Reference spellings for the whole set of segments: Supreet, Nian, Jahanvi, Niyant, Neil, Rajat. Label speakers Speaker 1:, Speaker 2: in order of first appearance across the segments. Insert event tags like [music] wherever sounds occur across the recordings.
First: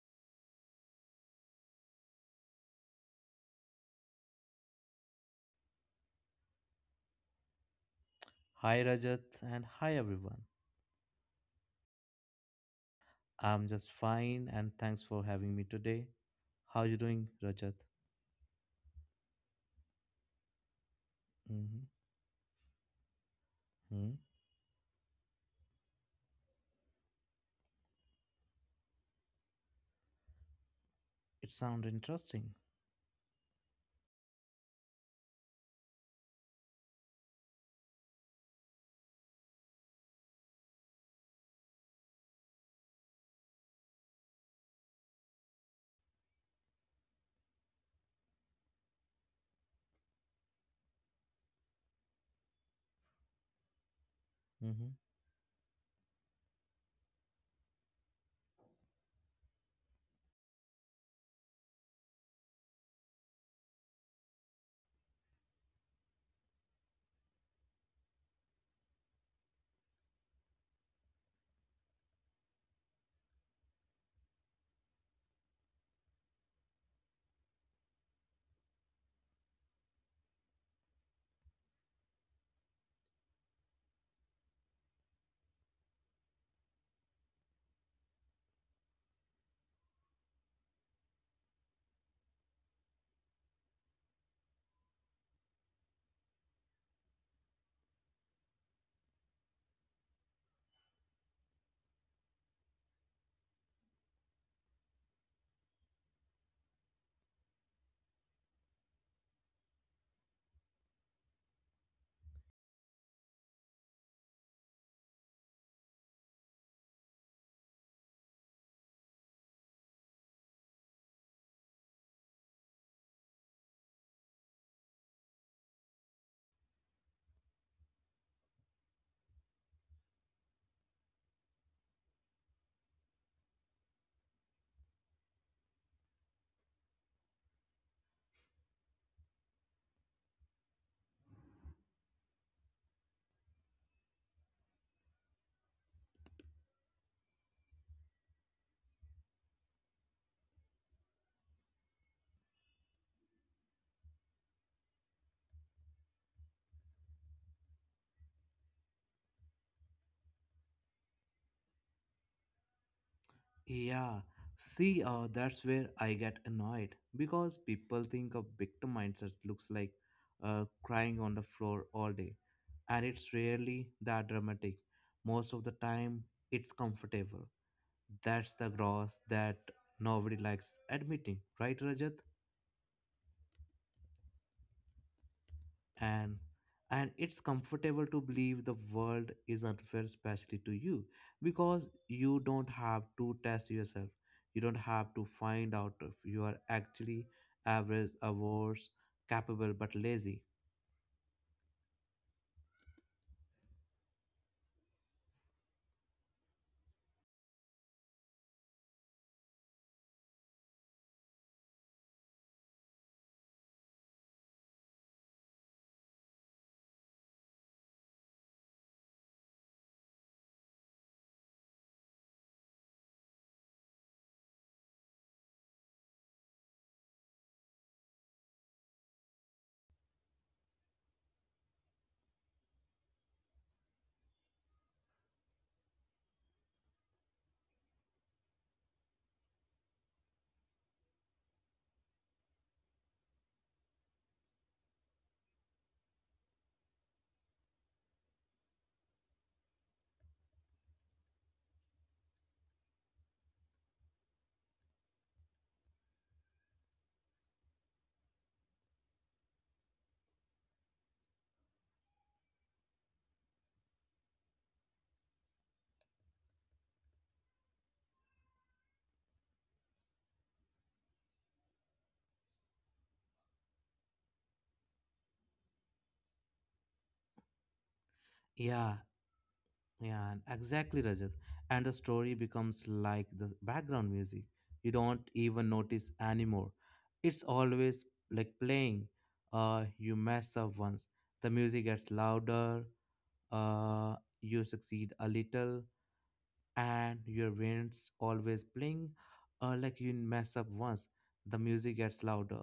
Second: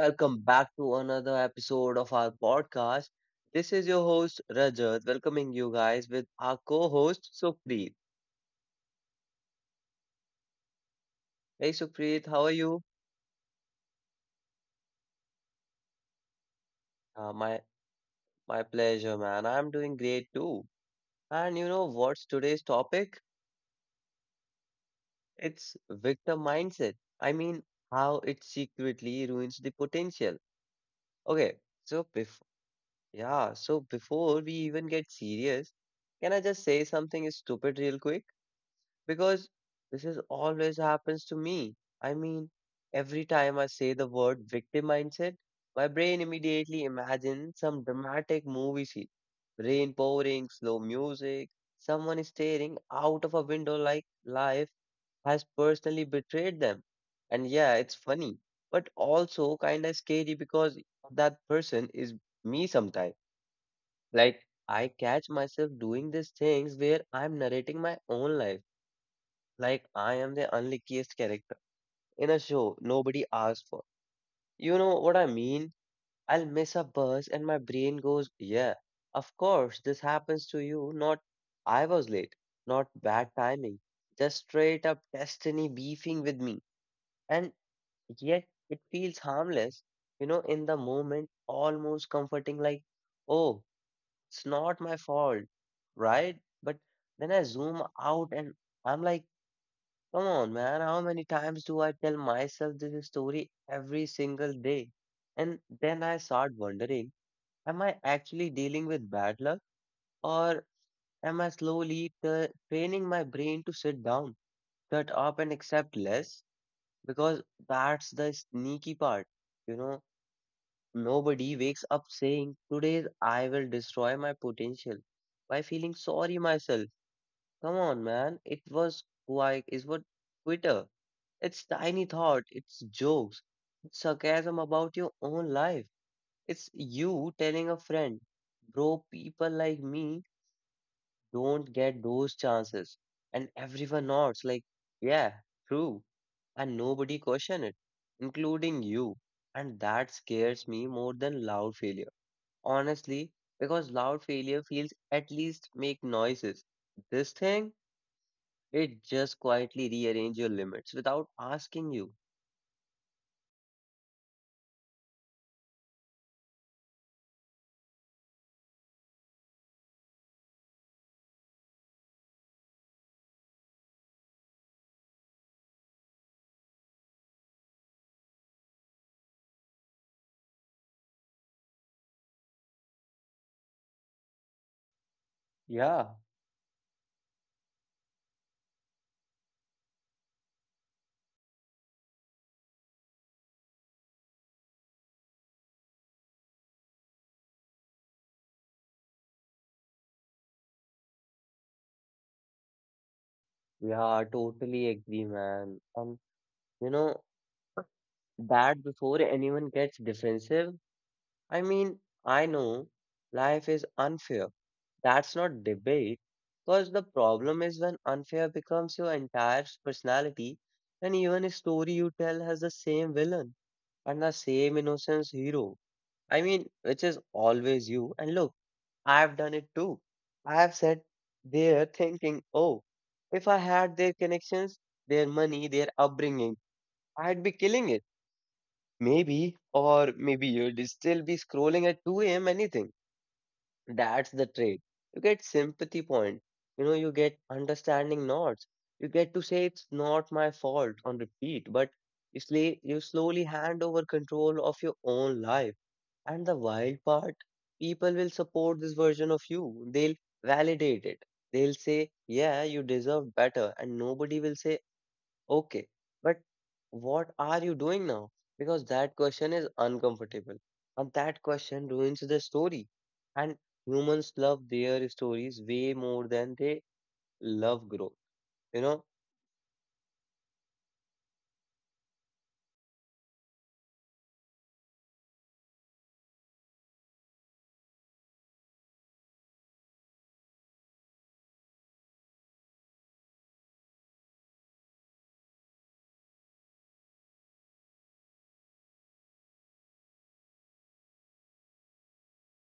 Speaker 1: Welcome back to another episode of our podcast. This is your host, Rajat, welcoming you guys with our co-host, Supreet.
Speaker 2: Hi Rajat and hi everyone.
Speaker 1: Hey, Supreet, how are you?
Speaker 2: I'm just fine and thanks for having me today. How you doing,
Speaker 1: Uh, my
Speaker 2: Rajat?
Speaker 1: my pleasure, man. I'm doing great too. And you
Speaker 2: Mm-hmm.
Speaker 1: know what's today's topic? It's victim mindset. I mean, how it secretly ruins the potential.
Speaker 2: It
Speaker 1: Okay,
Speaker 2: sounds
Speaker 1: so before
Speaker 2: interesting.
Speaker 1: yeah, so before we even get serious, can I just say something stupid real quick? Because this is always happens to me. I mean, every time I say the word victim mindset, my brain immediately imagines some dramatic movie scene. Rain pouring, slow music, someone is staring out of a window like life
Speaker 2: Mm-hmm.
Speaker 1: has personally betrayed them. And yeah, it's funny, but also kind of scary because that person is me sometimes. Like, I catch myself doing these things where I'm narrating my own life like I am the unluckiest character in a show nobody asked for. You know what I mean? I'll miss a bus and my brain goes, yeah, of course, this happens to you. Not I was late, not bad timing, just straight up destiny beefing with me. And yet it feels harmless, you know, in the moment, almost comforting, like, oh, it's not my fault, right? But then I zoom out and I'm like, come on, man. How many times do I tell myself this story every single day? And then I start wondering, am I actually dealing with bad luck or am I slowly training my brain to sit down, shut up, and accept less? Because that's the sneaky part. You know, nobody wakes up saying, today I will destroy my potential by feeling sorry myself. Come on, man. It was who I is what Twitter. It's tiny thought, it's jokes, it's sarcasm about your own life. It's you telling a friend, bro, people like me don't get those chances. And everyone nods, like, yeah, true. And nobody question it, including you. And that scares me more than loud failure. Honestly, because loud failure feels at least make noises. This thing, it just quietly rearrange your limits without asking you.
Speaker 2: Yeah, see, that's where I get annoyed because people think a victim mindset looks like crying on the floor all day, and it's rarely that dramatic. Most of the time, it's comfortable. That's the gross that nobody likes admitting, right, Rajat?
Speaker 1: Yeah.
Speaker 2: and and it's comfortable to believe the world is unfair, especially to you, because you don't have to test yourself. You don't have to find out if you are actually average awards, capable but lazy.
Speaker 1: Yeah, totally agree, man. You know, that before anyone gets defensive, I mean, I know life is unfair. That's not debate, because the problem is when unfair becomes your entire personality, and even a story you tell has the same villain and the same innocence hero. I mean, which is always you. And look, I've done it too. I've sat there thinking, oh, if I had their connections, their money, their upbringing, I'd be killing it. Maybe, or maybe you'd still be scrolling at 2 a.m. anything. That's the trade. You get sympathy point. You know, you get understanding nods. You get to say it's not my fault on repeat, but you, you slowly hand over control of your own life. And the wild part, people will support this version of you. They'll validate it. They'll say, yeah, you deserve better. And nobody will say, okay, but what are you doing now? Because that question is uncomfortable. And that question ruins the story. And humans love their stories way more than they love growth. You
Speaker 2: Yeah.
Speaker 1: know?
Speaker 2: Yeah, and exactly, Rajat. And the story becomes like the background music. You don't even notice anymore. It's always like playing. You mess up once. The music gets louder. Uh, you succeed a little, and your brain's always playing. Like you mess up once. The music gets louder,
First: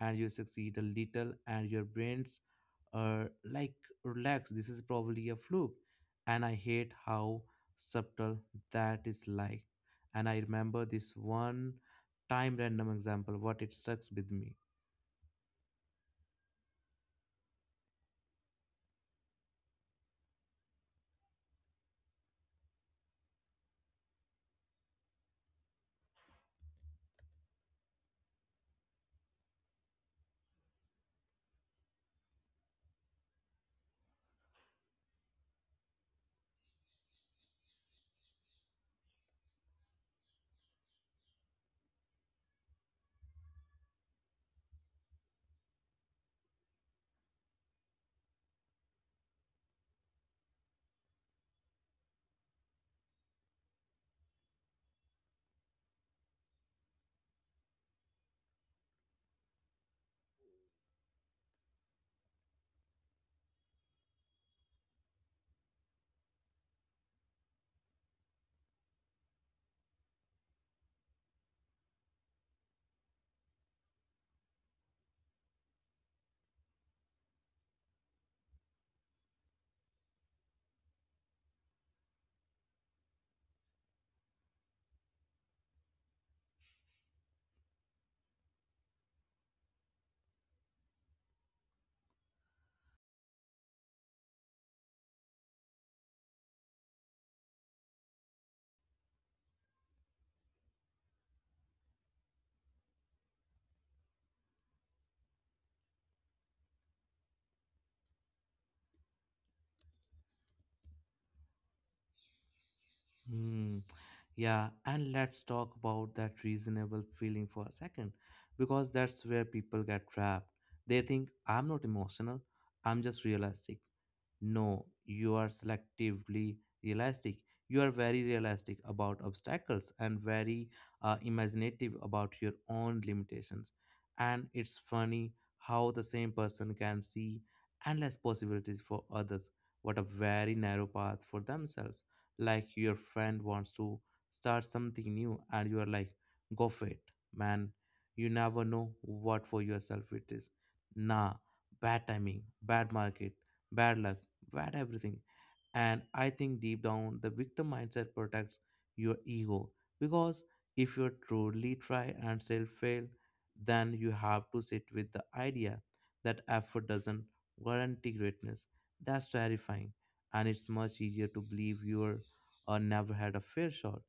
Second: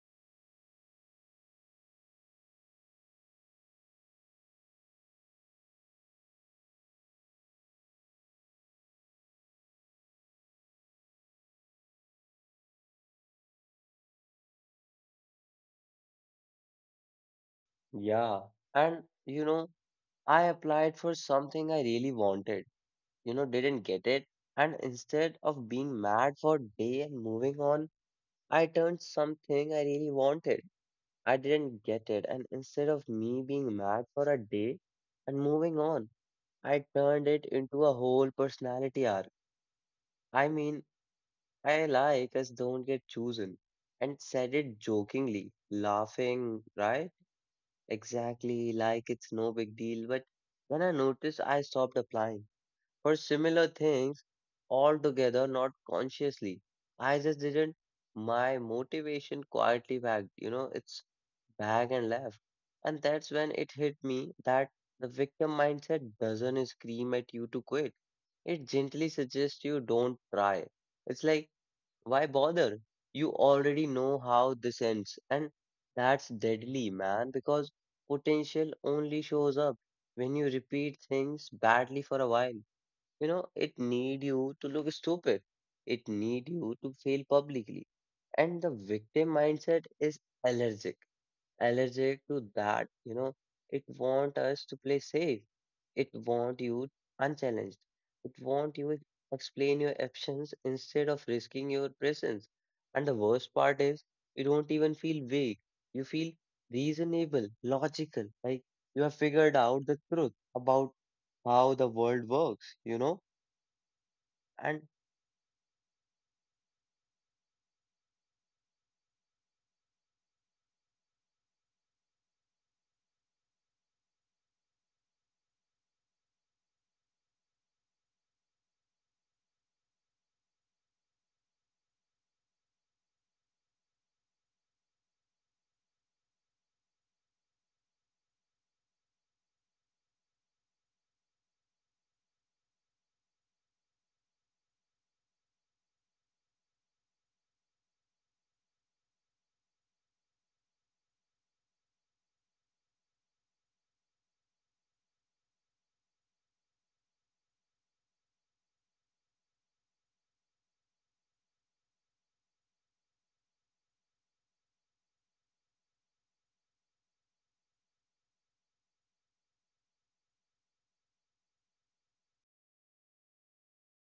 Speaker 2: and you succeed a little, and your brain's like, relax. This is probably a fluke, and I hate how subtle that is, like. And I remember this one time, random example, what it stuck with me.
Speaker 1: Yeah. And, you know, I applied for something I really wanted. You know, didn't get it. And instead of being mad for a day and moving on, I turned something I really wanted. I didn't get it. And instead of me being mad for a day and moving on, I turned it into a whole personality arc. I mean, I like us don't get chosen. And said it jokingly, laughing, right? Exactly like it's no big deal. But when I noticed, I stopped applying for similar things altogether, not consciously. I just didn't. My motivation quietly backed. You know, it's back and left. And that's when it hit me that the victim mindset doesn't scream at you to quit. It gently suggests you don't try. It's like, why bother? You already know how this ends. And that's deadly, man, because potential only shows up when you repeat things badly for a while. You know, it need you to look stupid. It need you to fail publicly. And the victim mindset is allergic, allergic to that. You know, it want us to play safe. It want you unchallenged. It want you to explain your actions instead of risking your presence. And the worst part is, you don't even feel weak. You feel reasonable, logical, like you have figured out the truth about how the world works, you know?
Speaker 2: Hmm. Yeah,
Speaker 1: And
Speaker 2: and let's talk about that reasonable feeling for a second, because that's where people get trapped. They think I'm not emotional, I'm just realistic. No, you are selectively realistic. You are very realistic about obstacles and very imaginative about your own limitations. And it's funny how the same person can see endless possibilities for others, but a very narrow path for themselves. Like, your friend wants to start something new, and you are like, go for it, man. You never know what for yourself it is. Nah, bad timing, bad market, bad luck, what everything. And I think deep down, the victim mindset protects your ego, because if you truly try and still fail, then you have to sit with the idea that effort doesn't guarantee greatness. That's terrifying, and it's much easier to believe you're never had a fair shot.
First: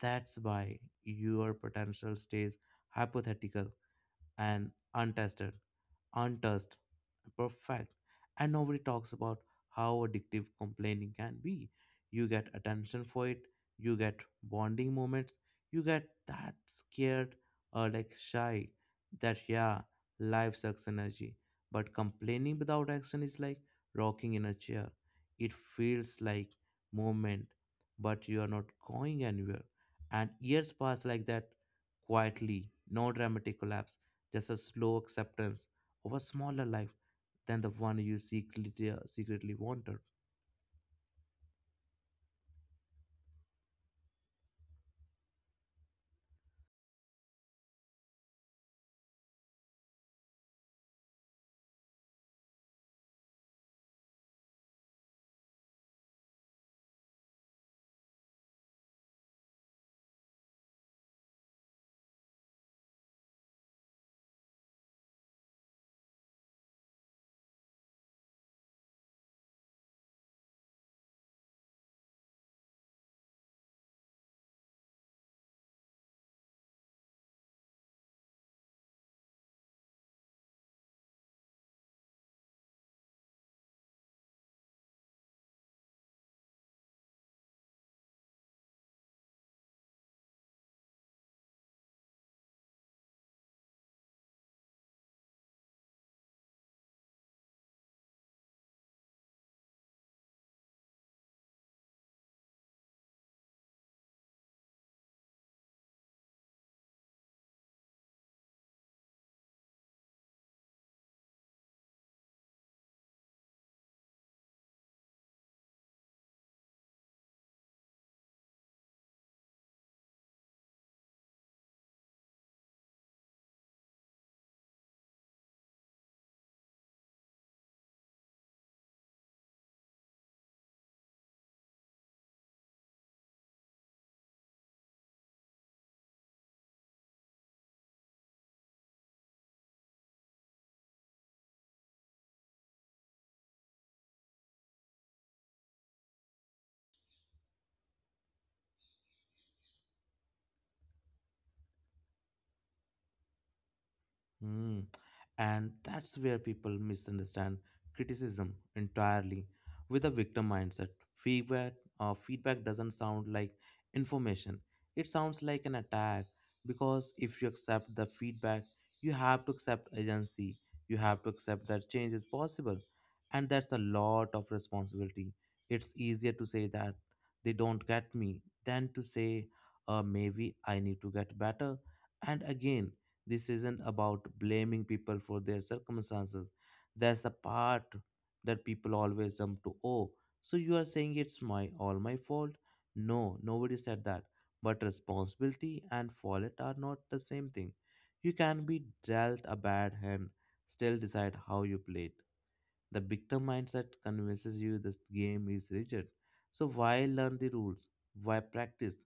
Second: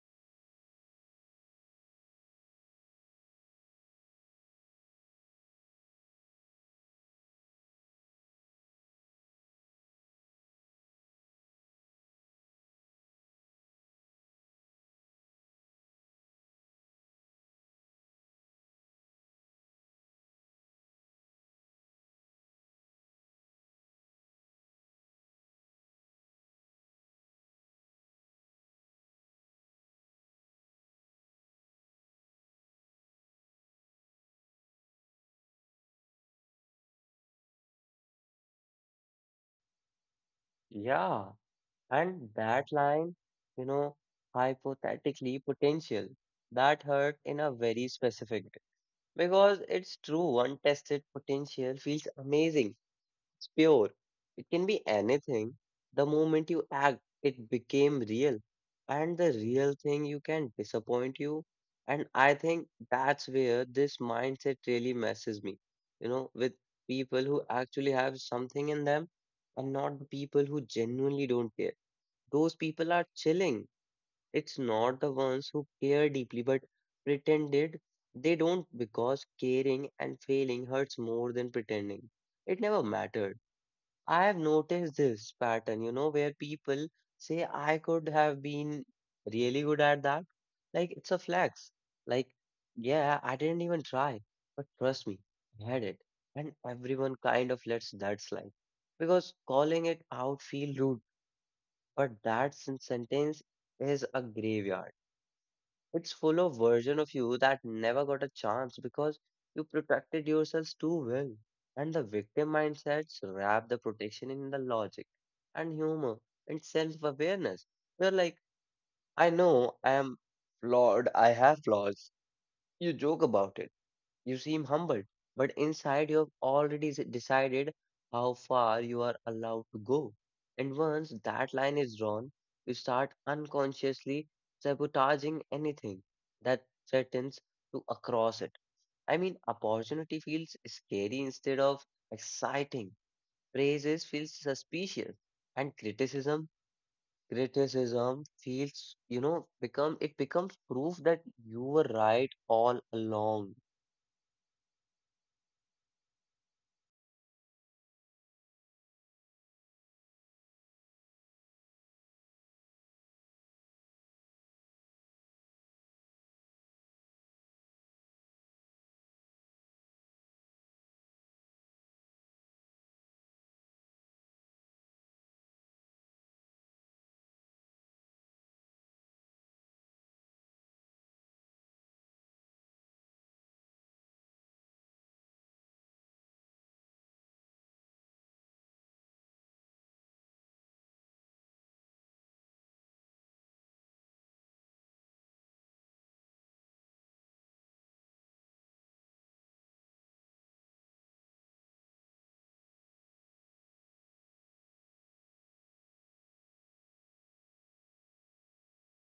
Speaker 2: That's why your potential stays hypothetical and untested, untouched, perfect. And nobody talks about how addictive complaining can be. You get attention for it, you get bonding moments, you get that scared or like shy that, yeah, life sucks energy. But complaining without action is like rocking in a chair. It feels like movement, but you are not going anywhere. And years pass like that quietly, no dramatic collapse, just a slow acceptance of a smaller life than the one you secretly, secretly wanted.
Speaker 1: yeah, and that line, you know, hypothetically potential, that hurt in a very specific way because it's true. Untested potential feels amazing. It's pure. It can be anything. The moment you act, it became real. And the real thing you can disappoint you. And I think that's where this mindset really messes me. You know, with people who actually have something in them and not the people who genuinely don't care. Those people are chilling. It's not the ones who care deeply but pretended they don't because caring and failing hurts more than pretending. It never mattered. I have noticed this pattern, you know, where people say, I could have been really good at that. Like, it's a flex. Like, yeah, I didn't even try, but trust me, I had it. And everyone kind of lets that slide because calling it out feel rude, but that sentence is a graveyard. It's full of version of you that never got a chance because you protected yourselves too well. And the victim mindsets wrap the protection in the logic and humor and self-awareness. You're like, I know I am flawed, I have flaws. You joke about it, you seem humbled, but inside you have already decided how far you are allowed to go. And once that line is drawn, you start unconsciously sabotaging anything that threatens to cross it. I mean, opportunity feels scary instead of exciting. Praises feels suspicious, and criticism feels, you know, become it becomes proof that you were right all along.
Speaker 2: Mm. And that's where people misunderstand criticism entirely with a victim mindset. Feedback doesn't sound like information. It sounds like an attack, because if you accept the feedback, you have to accept agency. You have to accept that change is possible. And that's a lot of responsibility. It's easier to say that they don't get me than to say, maybe I need to get better. And again, this isn't about blaming people for their circumstances. That's the part that people always jump to. Oh, so you are saying it's my all my fault? No, nobody said that. But responsibility and fault are not the same thing. You can be dealt a bad hand, still decide how you play it. The victim mindset convinces you this game is rigid. So why learn the rules? Why practice?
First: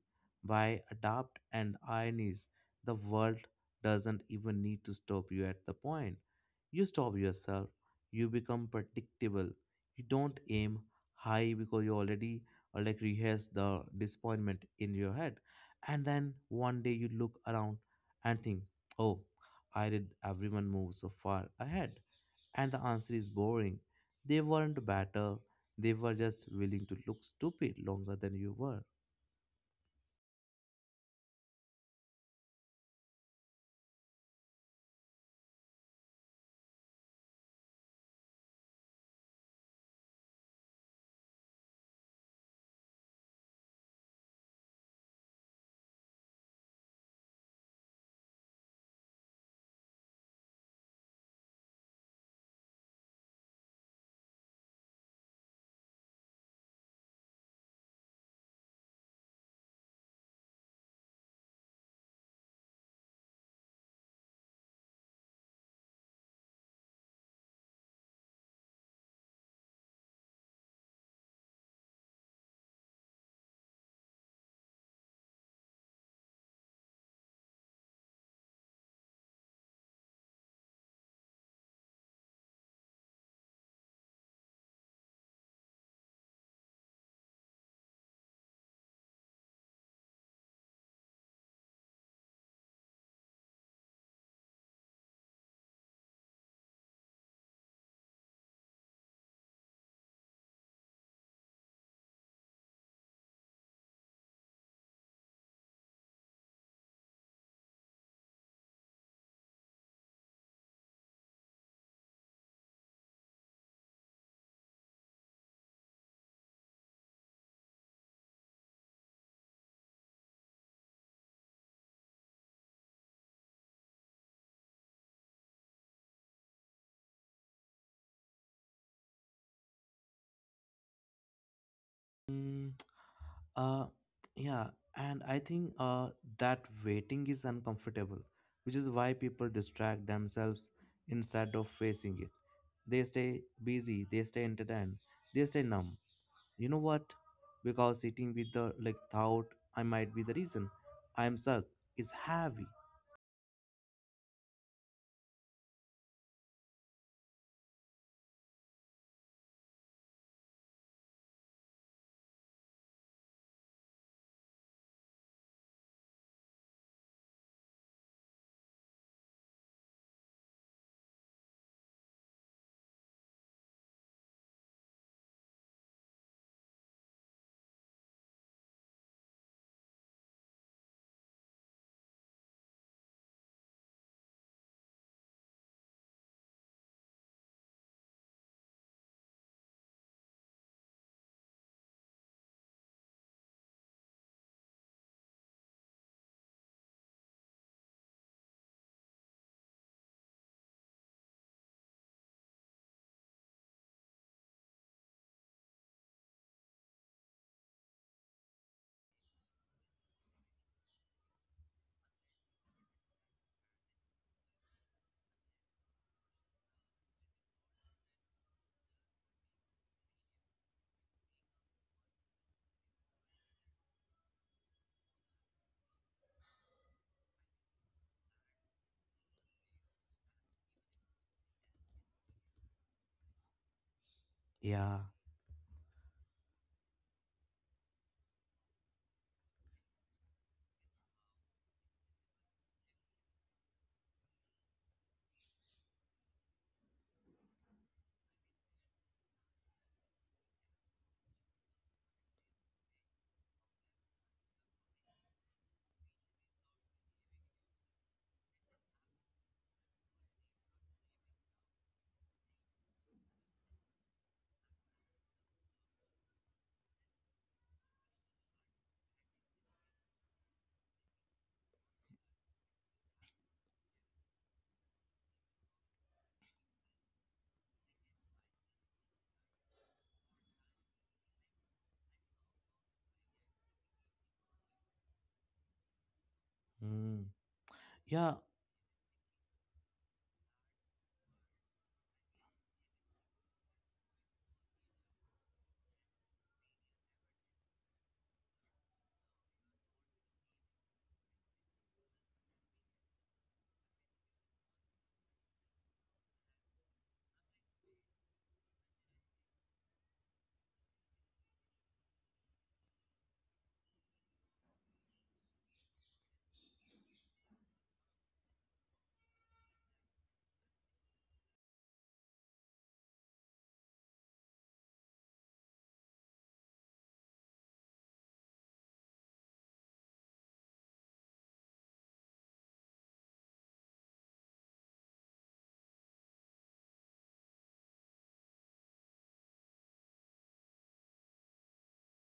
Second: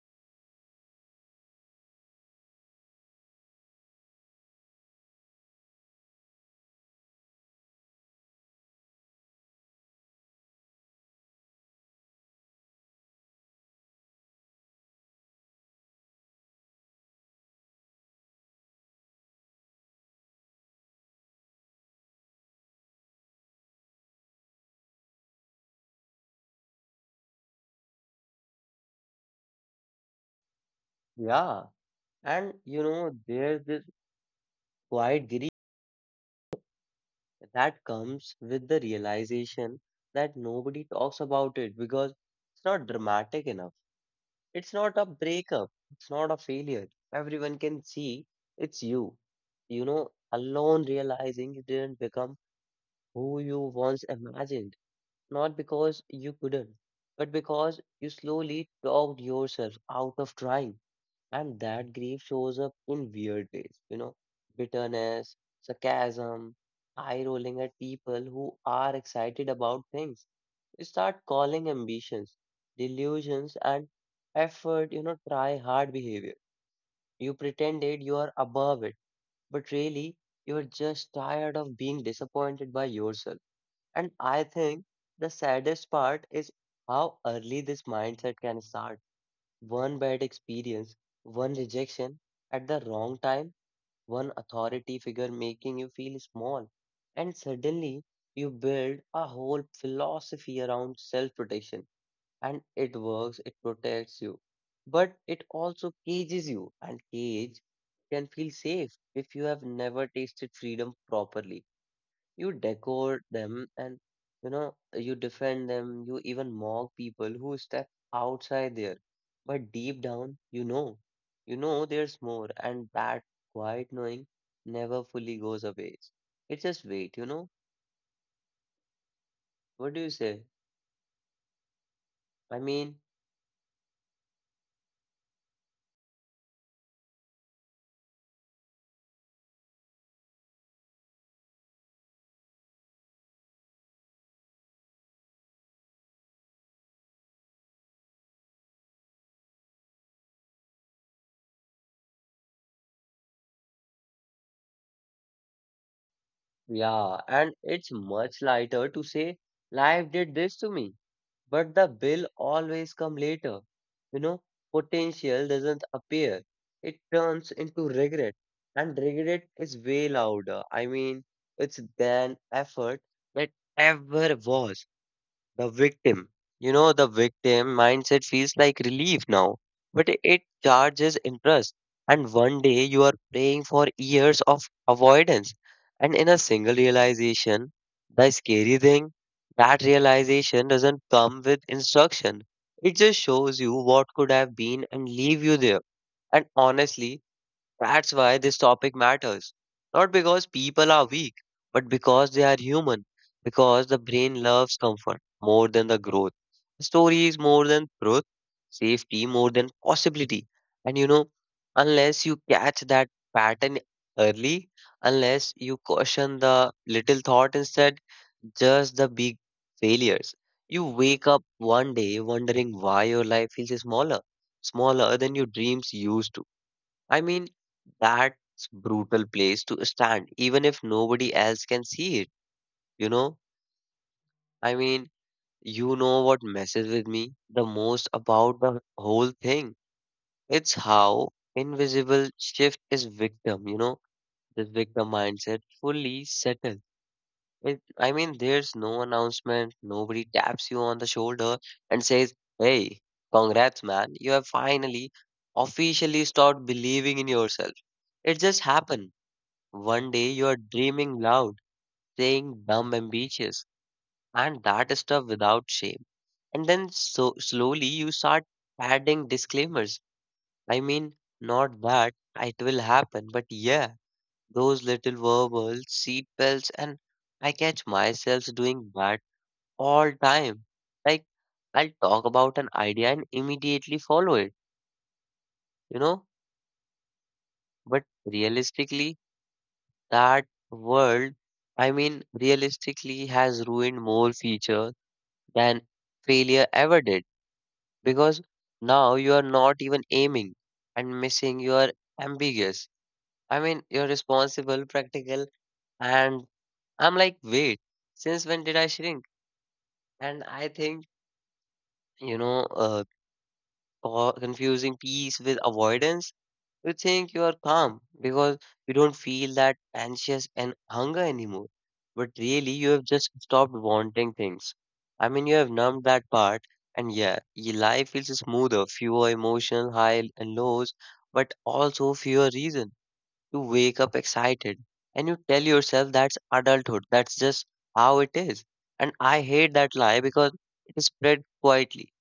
Speaker 2: Why adapt? And irony is the world doesn't even need to stop you at the point. You stop yourself. You become predictable. You don't aim high because you already like, rehearse the disappointment in your head. And then one day you look around and think, oh, I did everyone move so far ahead. And the answer is boring. They weren't better, they were just willing to look stupid longer than you were.
Speaker 1: Yeah. And you know, there's this quiet grief that comes with the realization that nobody talks about it because it's not dramatic enough. It's not a breakup, it's not a failure. Everyone can see it's you. You know, alone realizing you didn't become who you once imagined, not because you couldn't, but because you slowly talked yourself out of trying. And that grief shows up in weird ways, you know, bitterness, sarcasm, eye rolling at people who are excited about things. You start calling ambitions, delusions, and effort, you know, try hard behavior. You pretended you are above it, but really you are just tired of being disappointed by yourself. And I think the saddest part is how early this mindset can start. One bad experience, one rejection at the wrong time, one authority figure making you feel small. And suddenly you build a whole philosophy around self protection. And it works, it protects you. But it also cages you. And cage can feel safe if you have never tasted freedom properly. You decode them and you know you defend them, you even mock people who step outside there. But deep down, you know there's more, and that quiet knowing never fully goes away. It just wait, you know? What do you say? I
Speaker 2: Mm.
Speaker 1: mean,
Speaker 2: Uh, yeah, and I think that waiting is uncomfortable, which is why people distract themselves instead of facing it. They stay busy, they stay entertained, they stay numb. You know what? Because sitting with the, like, thought, I might be the reason I'm stuck, is heavy.
Speaker 1: yeah, and it's much lighter to say life did this to me but the bill always come later. You know, potential doesn't appear. It turns into regret. And regret is way louder. I mean, it's than effort that ever was. The victim, the victim mindset feels like relief now, but it charges interest. And one day you are praying for years of avoidance. And in a single realization, the scary thing, that realization doesn't come with instruction. It just shows you what could have been and leave you there. And honestly, that's why this topic matters. Not because people are weak, but because they are human. Because the brain loves comfort more than the growth. Stories more than truth. Safety more than possibility. And you know, unless you catch that pattern early, unless you caution the little thought instead, just the big failures. You wake up one day wondering why your life feels smaller, smaller than your dreams used to. I mean, that's brutal place to stand, even if nobody else can see it, you know? I
Speaker 2: Yeah.
Speaker 1: mean, you know what messes with me the most about the whole thing? It's how invisible shift is victim, you know? This victim mindset fully settled. There's no announcement, nobody taps you on the shoulder and says, hey, congrats, man, you have finally officially stopped believing in yourself. It just happened. One day you are dreaming loud, saying dumb ambitious, and that stuff without shame. And then so slowly you start adding disclaimers. I mean, not that it will happen, but yeah, those little verbal seat belts, and I catch myself doing that all time. Like I'll talk about an idea and immediately follow it, you know.
Speaker 2: Mm.
Speaker 1: But
Speaker 2: Yeah.
Speaker 1: realistically, that world, I mean, realistically has ruined more feature than failure ever did because now you are not even aiming and missing, you are ambiguous. I mean, you're responsible, practical, and I'm like, wait, since when did I shrink? And I think, you know, uh, confusing peace with avoidance. You think you are calm because you don't feel that anxious and hunger anymore. But really, you have just stopped wanting things. I mean, you have numbed that part, and yeah, your life feels smoother, fewer emotional high and lows, but also fewer reason to wake up excited. And you tell yourself that's adulthood, that's just how it is. And I hate that lie because it is spread quietly.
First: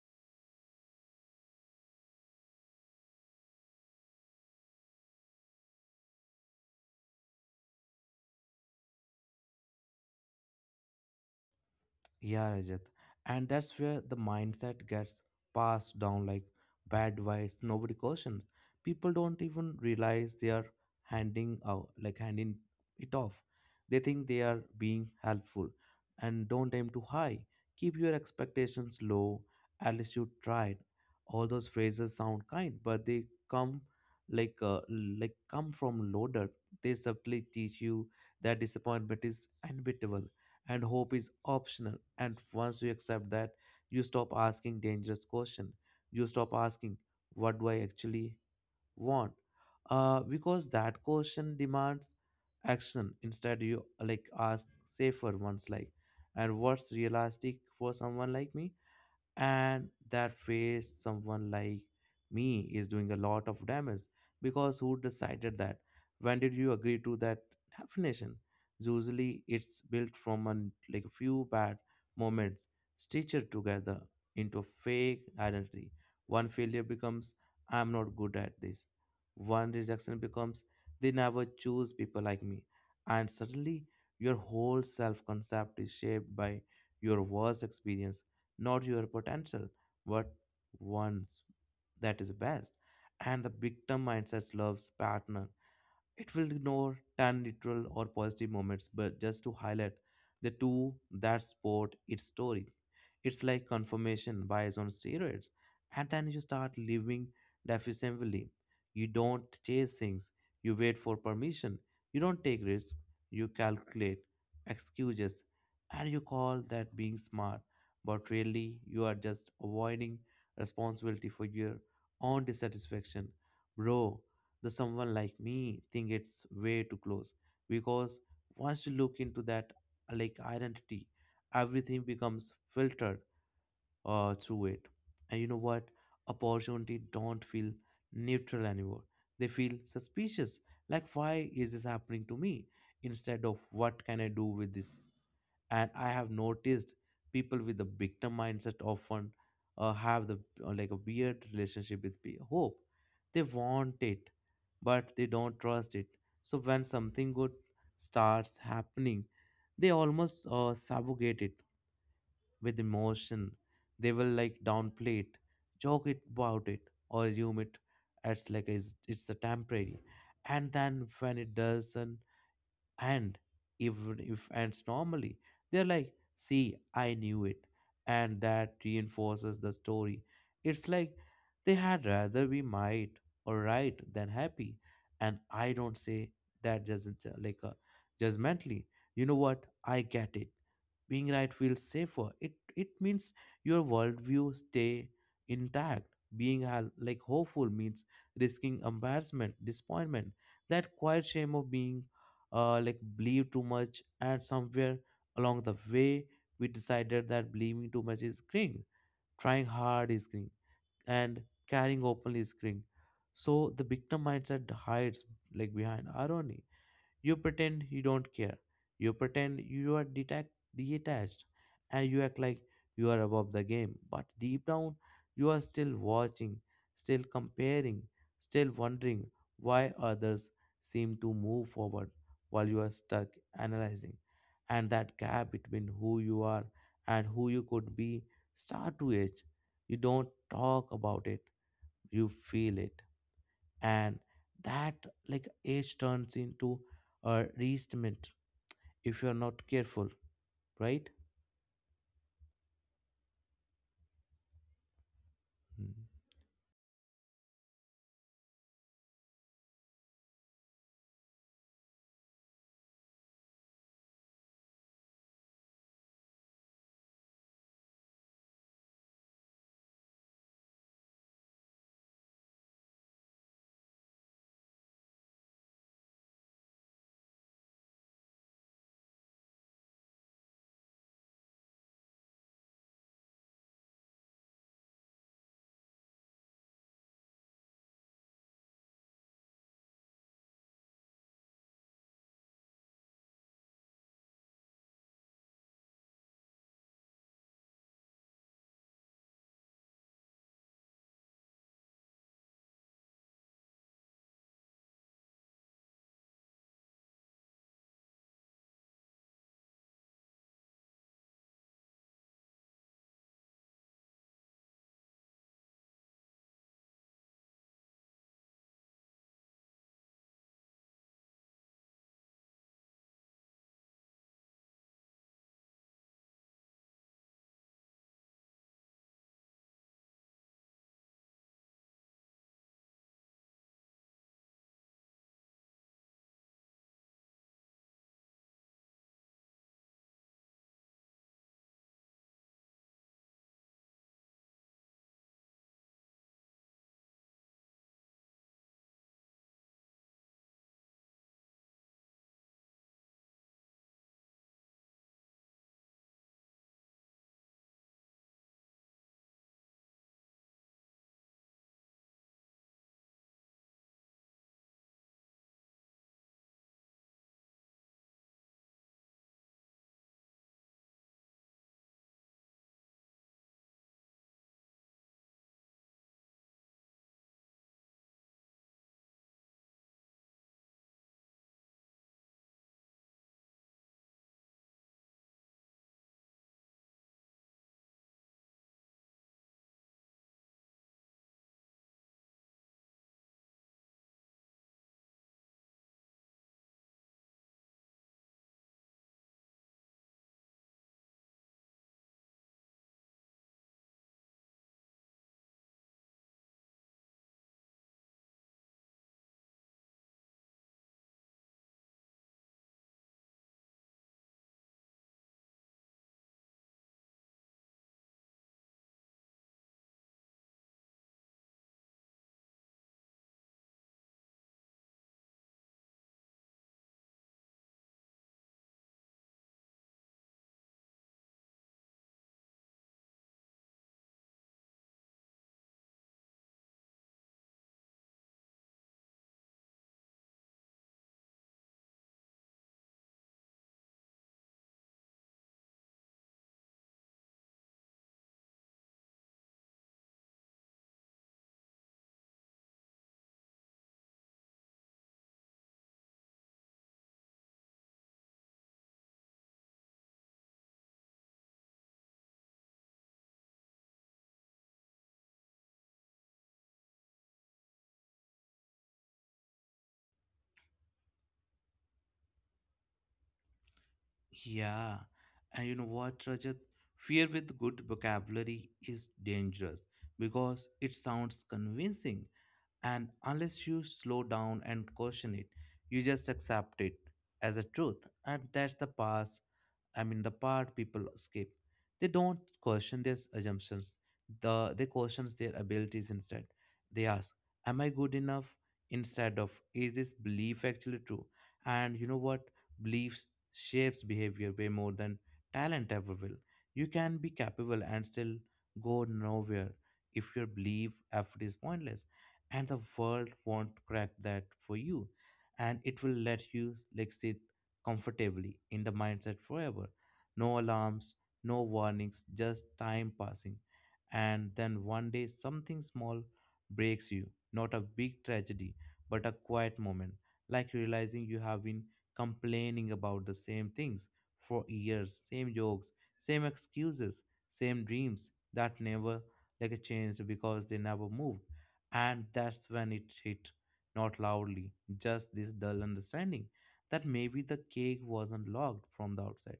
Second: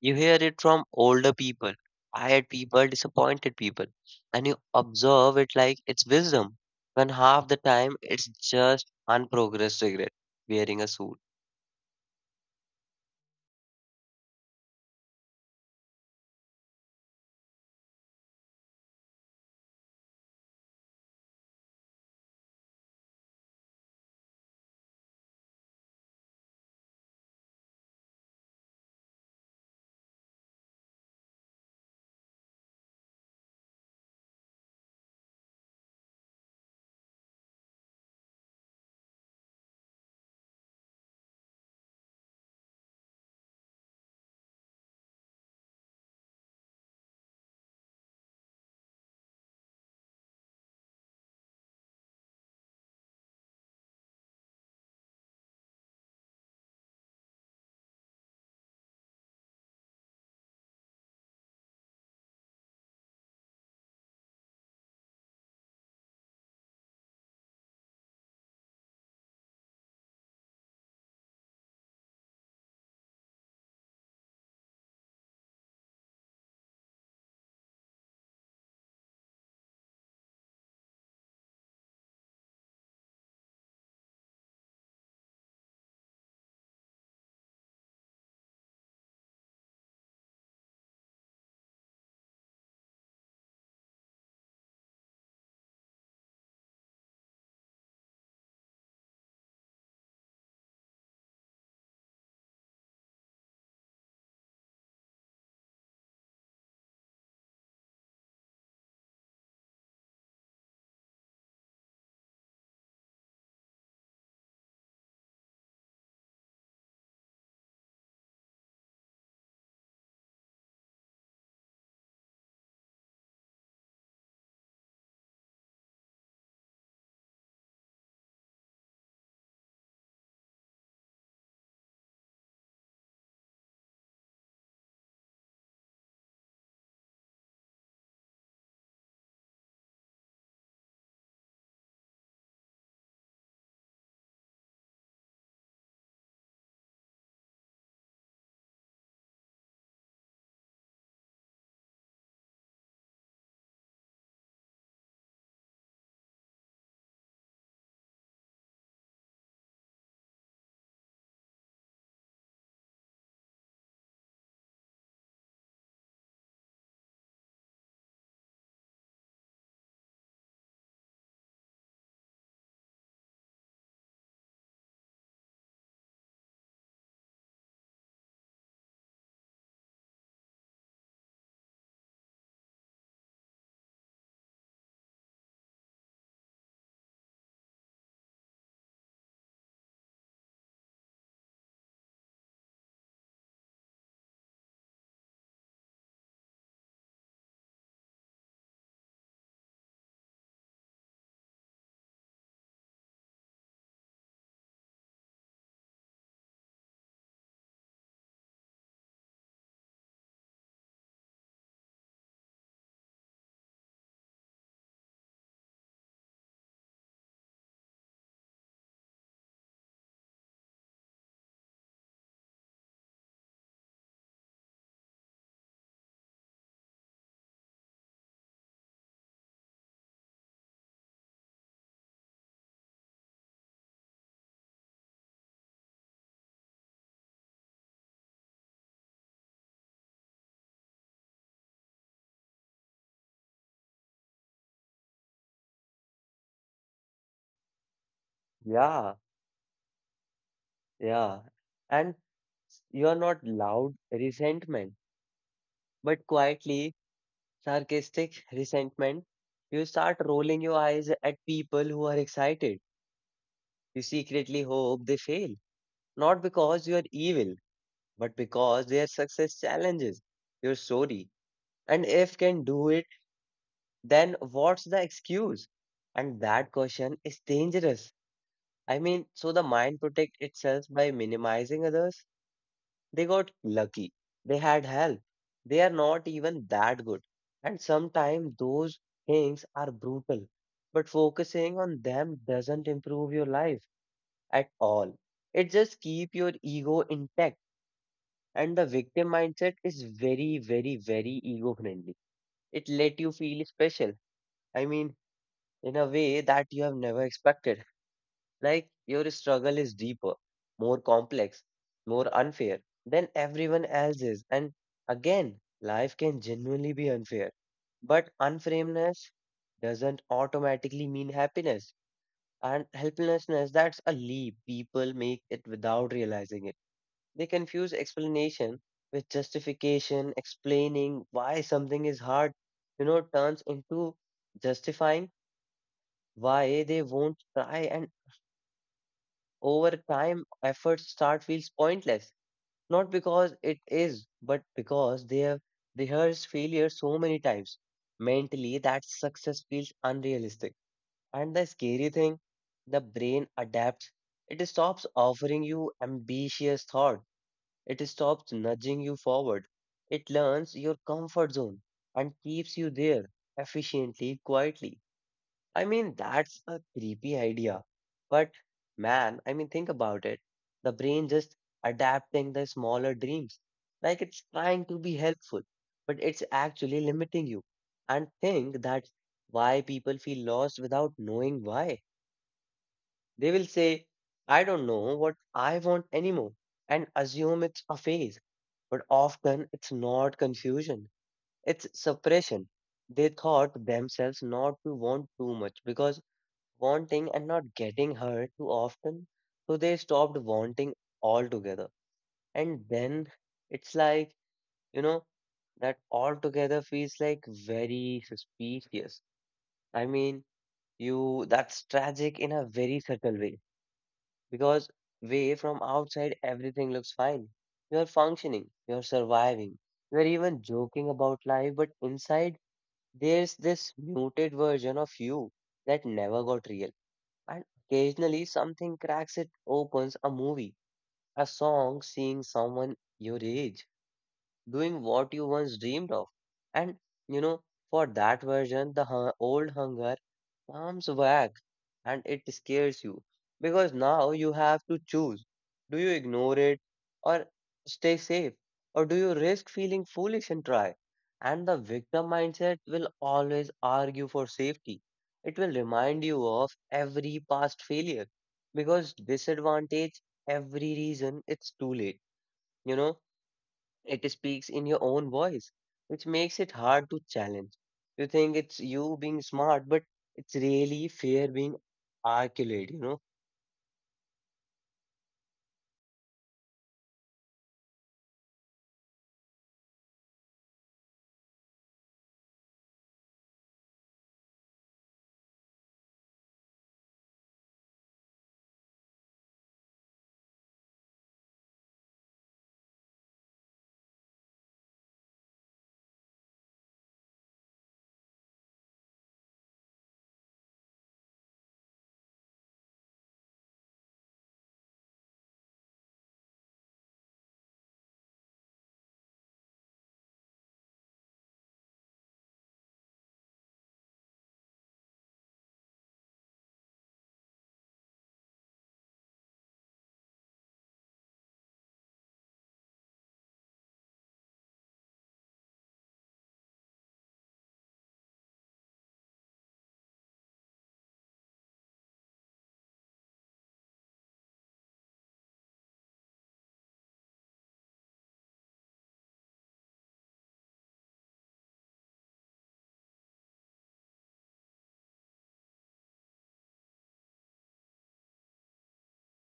Speaker 1: You hear it from older people, tired people, disappointed people, and you observe it like it's wisdom, when half the time it's just unprogressed regret wearing a suit.
Speaker 2: Yeah, Rajat. And that's where the mindset gets passed down like bad advice. Nobody questions. People don't even realize they are handing out, like handing it off. They think they are being helpful and don't aim too high. Keep your expectations low. At least you tried. All those phrases sound kind, but they come like come from loaded. They subtly teach you that disappointment is inevitable and hope is optional. And once you accept that, you stop asking dangerous question. You stop asking, what do I actually want? Because that question demands action. Instead you, like, ask safer ones, like, and what's realistic for someone like me? And that phase someone like me is doing a lot of damage, because who decided that? When did you agree to that definition? Usually it's built from like a few bad moments stitched together into a fake identity. One failure becomes I'm not good at this. One rejection becomes they never choose people like me. And suddenly your whole self concept is shaped by your worst experience, not your potential, but one's that is best. And the victim mindset loves partner. It will ignore tan neutral or positive moments, but just to highlight the two that support its story. It's like confirmation bias on steroids, and then you start living deficiently. You don't chase things, you wait for permission, you don't take risks, you calculate excuses, and you call that being smart, but really you are just avoiding responsibility for your own dissatisfaction. Bro, the someone like me think it's way too close, because once you look into that like identity, everything becomes filtered through it. And you know what? Opportunity don't feel neutral anymore. They feel suspicious, like, why is this happening to me, instead of, what can I do with this? And I have noticed people with the victim mindset often have the like a weird relationship with hope. They want it, but they don't trust it. So when something good starts happening, they almost subjugate it with emotion. They will, like, downplay it, joke it about it, or assume it as like it's a temporary. And then when it doesn't, and even if ants normally, they're like, see, I knew it. And that reinforces the story. It's like they had rather be might or right than happy. And I don't say that doesn't judgmentally. You know what? I get it. Being right feels safer. It means your worldview stay intact. Being like hopeful means risking embarrassment, disappointment, that quiet shame of being like believe too much. And somewhere along the way we decided that believing too much is cring, trying hard is cring, and carrying openly is cring. So the victim mindset hides like behind irony. You pretend you don't care. You pretend you are detached, and you act like you are above the game. But deep down, you are still watching, still comparing, still wondering why others seem to move forward while you are stuck analyzing. And that gap between who you are and who you could be start to age. You don't talk about it, you feel it, and that like age turns into a resentment
Speaker 1: Yeah,
Speaker 2: if you are not careful, right?
Speaker 1: yeah. And you're not loud resentment,
Speaker 2: Hmm.
Speaker 1: but quietly sarcastic resentment. You start rolling your eyes at people who are excited. You secretly hope they fail, not because you are evil, but because their success challenges your story. And if can do it, then what's the excuse? And that question is dangerous. I mean, so the mind protect itself by minimizing others. They got lucky. They had help. They are not even that good. And sometimes those things are brutal. But focusing on them doesn't improve your life at all. It just keep your ego intact. And the victim mindset is very, very, very ego friendly. It let you feel special. I mean, in a way that you have never expected. Like your struggle is deeper, more complex, more unfair than everyone else's. And again, life can genuinely be unfair. But unframeness doesn't automatically mean happiness. And helplessness, that's a leap. People make it without realizing it. They confuse explanation with justification, explaining why something is hard, turns into justifying why they won't try. And over time, effort start feels pointless, not because it is, but because they have rehearsed failure so many times mentally that success feels unrealistic. And the scary thing, the brain adapts. It stops offering you ambitious thought. It stops nudging you forward. It learns your comfort zone and keeps you there efficiently, quietly. I mean, that's a creepy idea. But man, I mean, think about it. The brain just adapting the smaller dreams. Like it's trying to be helpful, but it's actually limiting you. And think that's why people feel lost without knowing why. They will say, I don't know what I want anymore, and assume it's a phase. But often it's not confusion, it's suppression. They thought themselves not to want too much because wanting and not getting her too often. So they stopped wanting altogether. And then it's like, you know, that altogether feels like very suspicious. I mean, you, that's tragic in a very subtle way because way from outside everything looks fine. You're functioning, you're surviving, you're even joking about life, but inside there's this muted version of you that never got real. And occasionally something cracks it opens a movie, a song, seeing someone your age doing what you once dreamed of. And you know, for that version, the old hunger comes back and it scares you because now you have to choose. Do you ignore it or stay safe? Or do you risk feeling foolish and try? And the victim mindset will always argue for safety. It will remind you of every past failure because disadvantage every reason it's too late you know it speaks in your own voice, which makes it hard to challenge. You think it's you being smart, but it's really fear being articulate, you know?
Speaker 2: Yeah, and you know what, Rajat? Fear with good vocabulary is dangerous because it sounds convincing, and unless you slow down and caution it, you just accept it as a truth, and that's the past. I mean, the part people skip. They don't question their assumptions. They question their abilities instead. They ask, "Am I good enough?" Instead of, "Is this belief actually true?" And you know what? Beliefs shapes behavior way more than talent ever will. You can be capable and still go nowhere if your belief effort is pointless, and the world won't crack that for you, and it will let you, like, sit comfortably in the mindset forever. No alarms, no warnings, just time passing, and then one day something small breaks you. Not a big tragedy, but a quiet moment, like realizing you have been complaining about the same things for years, same jokes, same excuses, same dreams that never like a changed because they never moved. And that's when it hit, not loudly, just this dull understanding that maybe the cake wasn't locked from the outside.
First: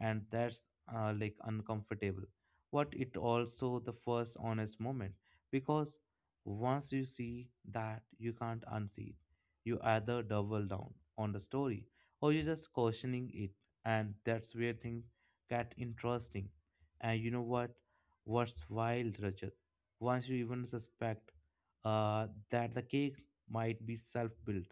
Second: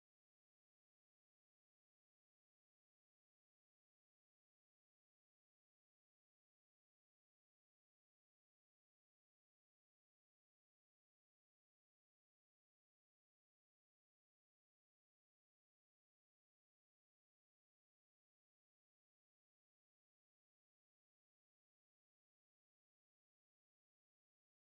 Speaker 2: And that's like uncomfortable. But it also the first honest moment because once you see that you can't unsee it. You either double down on the story or you're just questioning it. And that's where things get interesting. And you know what? What's wild, Rajat? Once you even suspect that the cake might be self built,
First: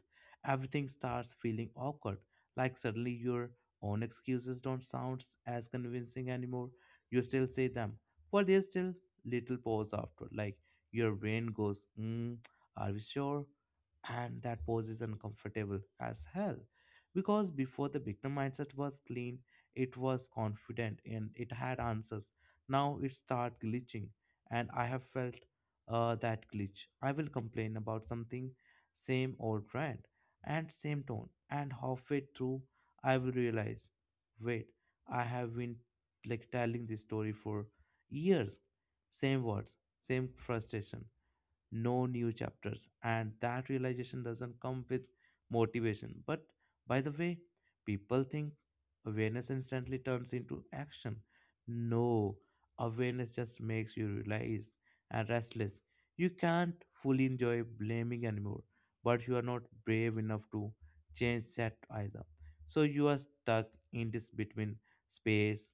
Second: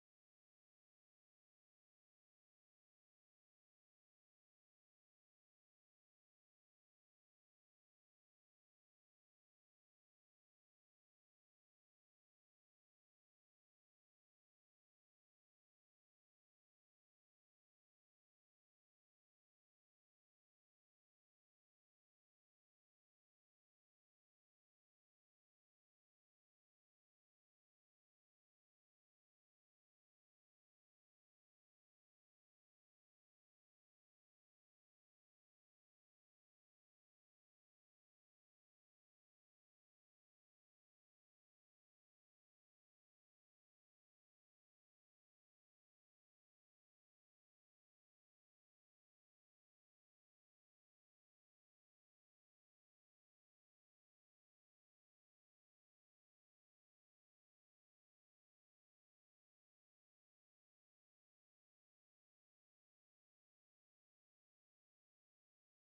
Speaker 2: everything starts feeling awkward. Like, suddenly your own excuses don't sound as convincing anymore. You still say them, but there's still little pause after. Like your brain goes, are we sure? And that pose is uncomfortable as hell. Because before, the victim mindset was clean, it was confident and it had answers. Now it start glitching, and I have felt that glitch. I will complain about something, same old trend and same tone, and halfway through, I will realize, wait, I have been like telling this story for years, same words, same frustration, no new chapters. And that realization doesn't come with motivation. But by the way, people think awareness instantly turns into action. No, awareness just makes you realized and restless. You can't fully enjoy blaming anymore, but you are not brave enough to change that either. So you are stuck in this between space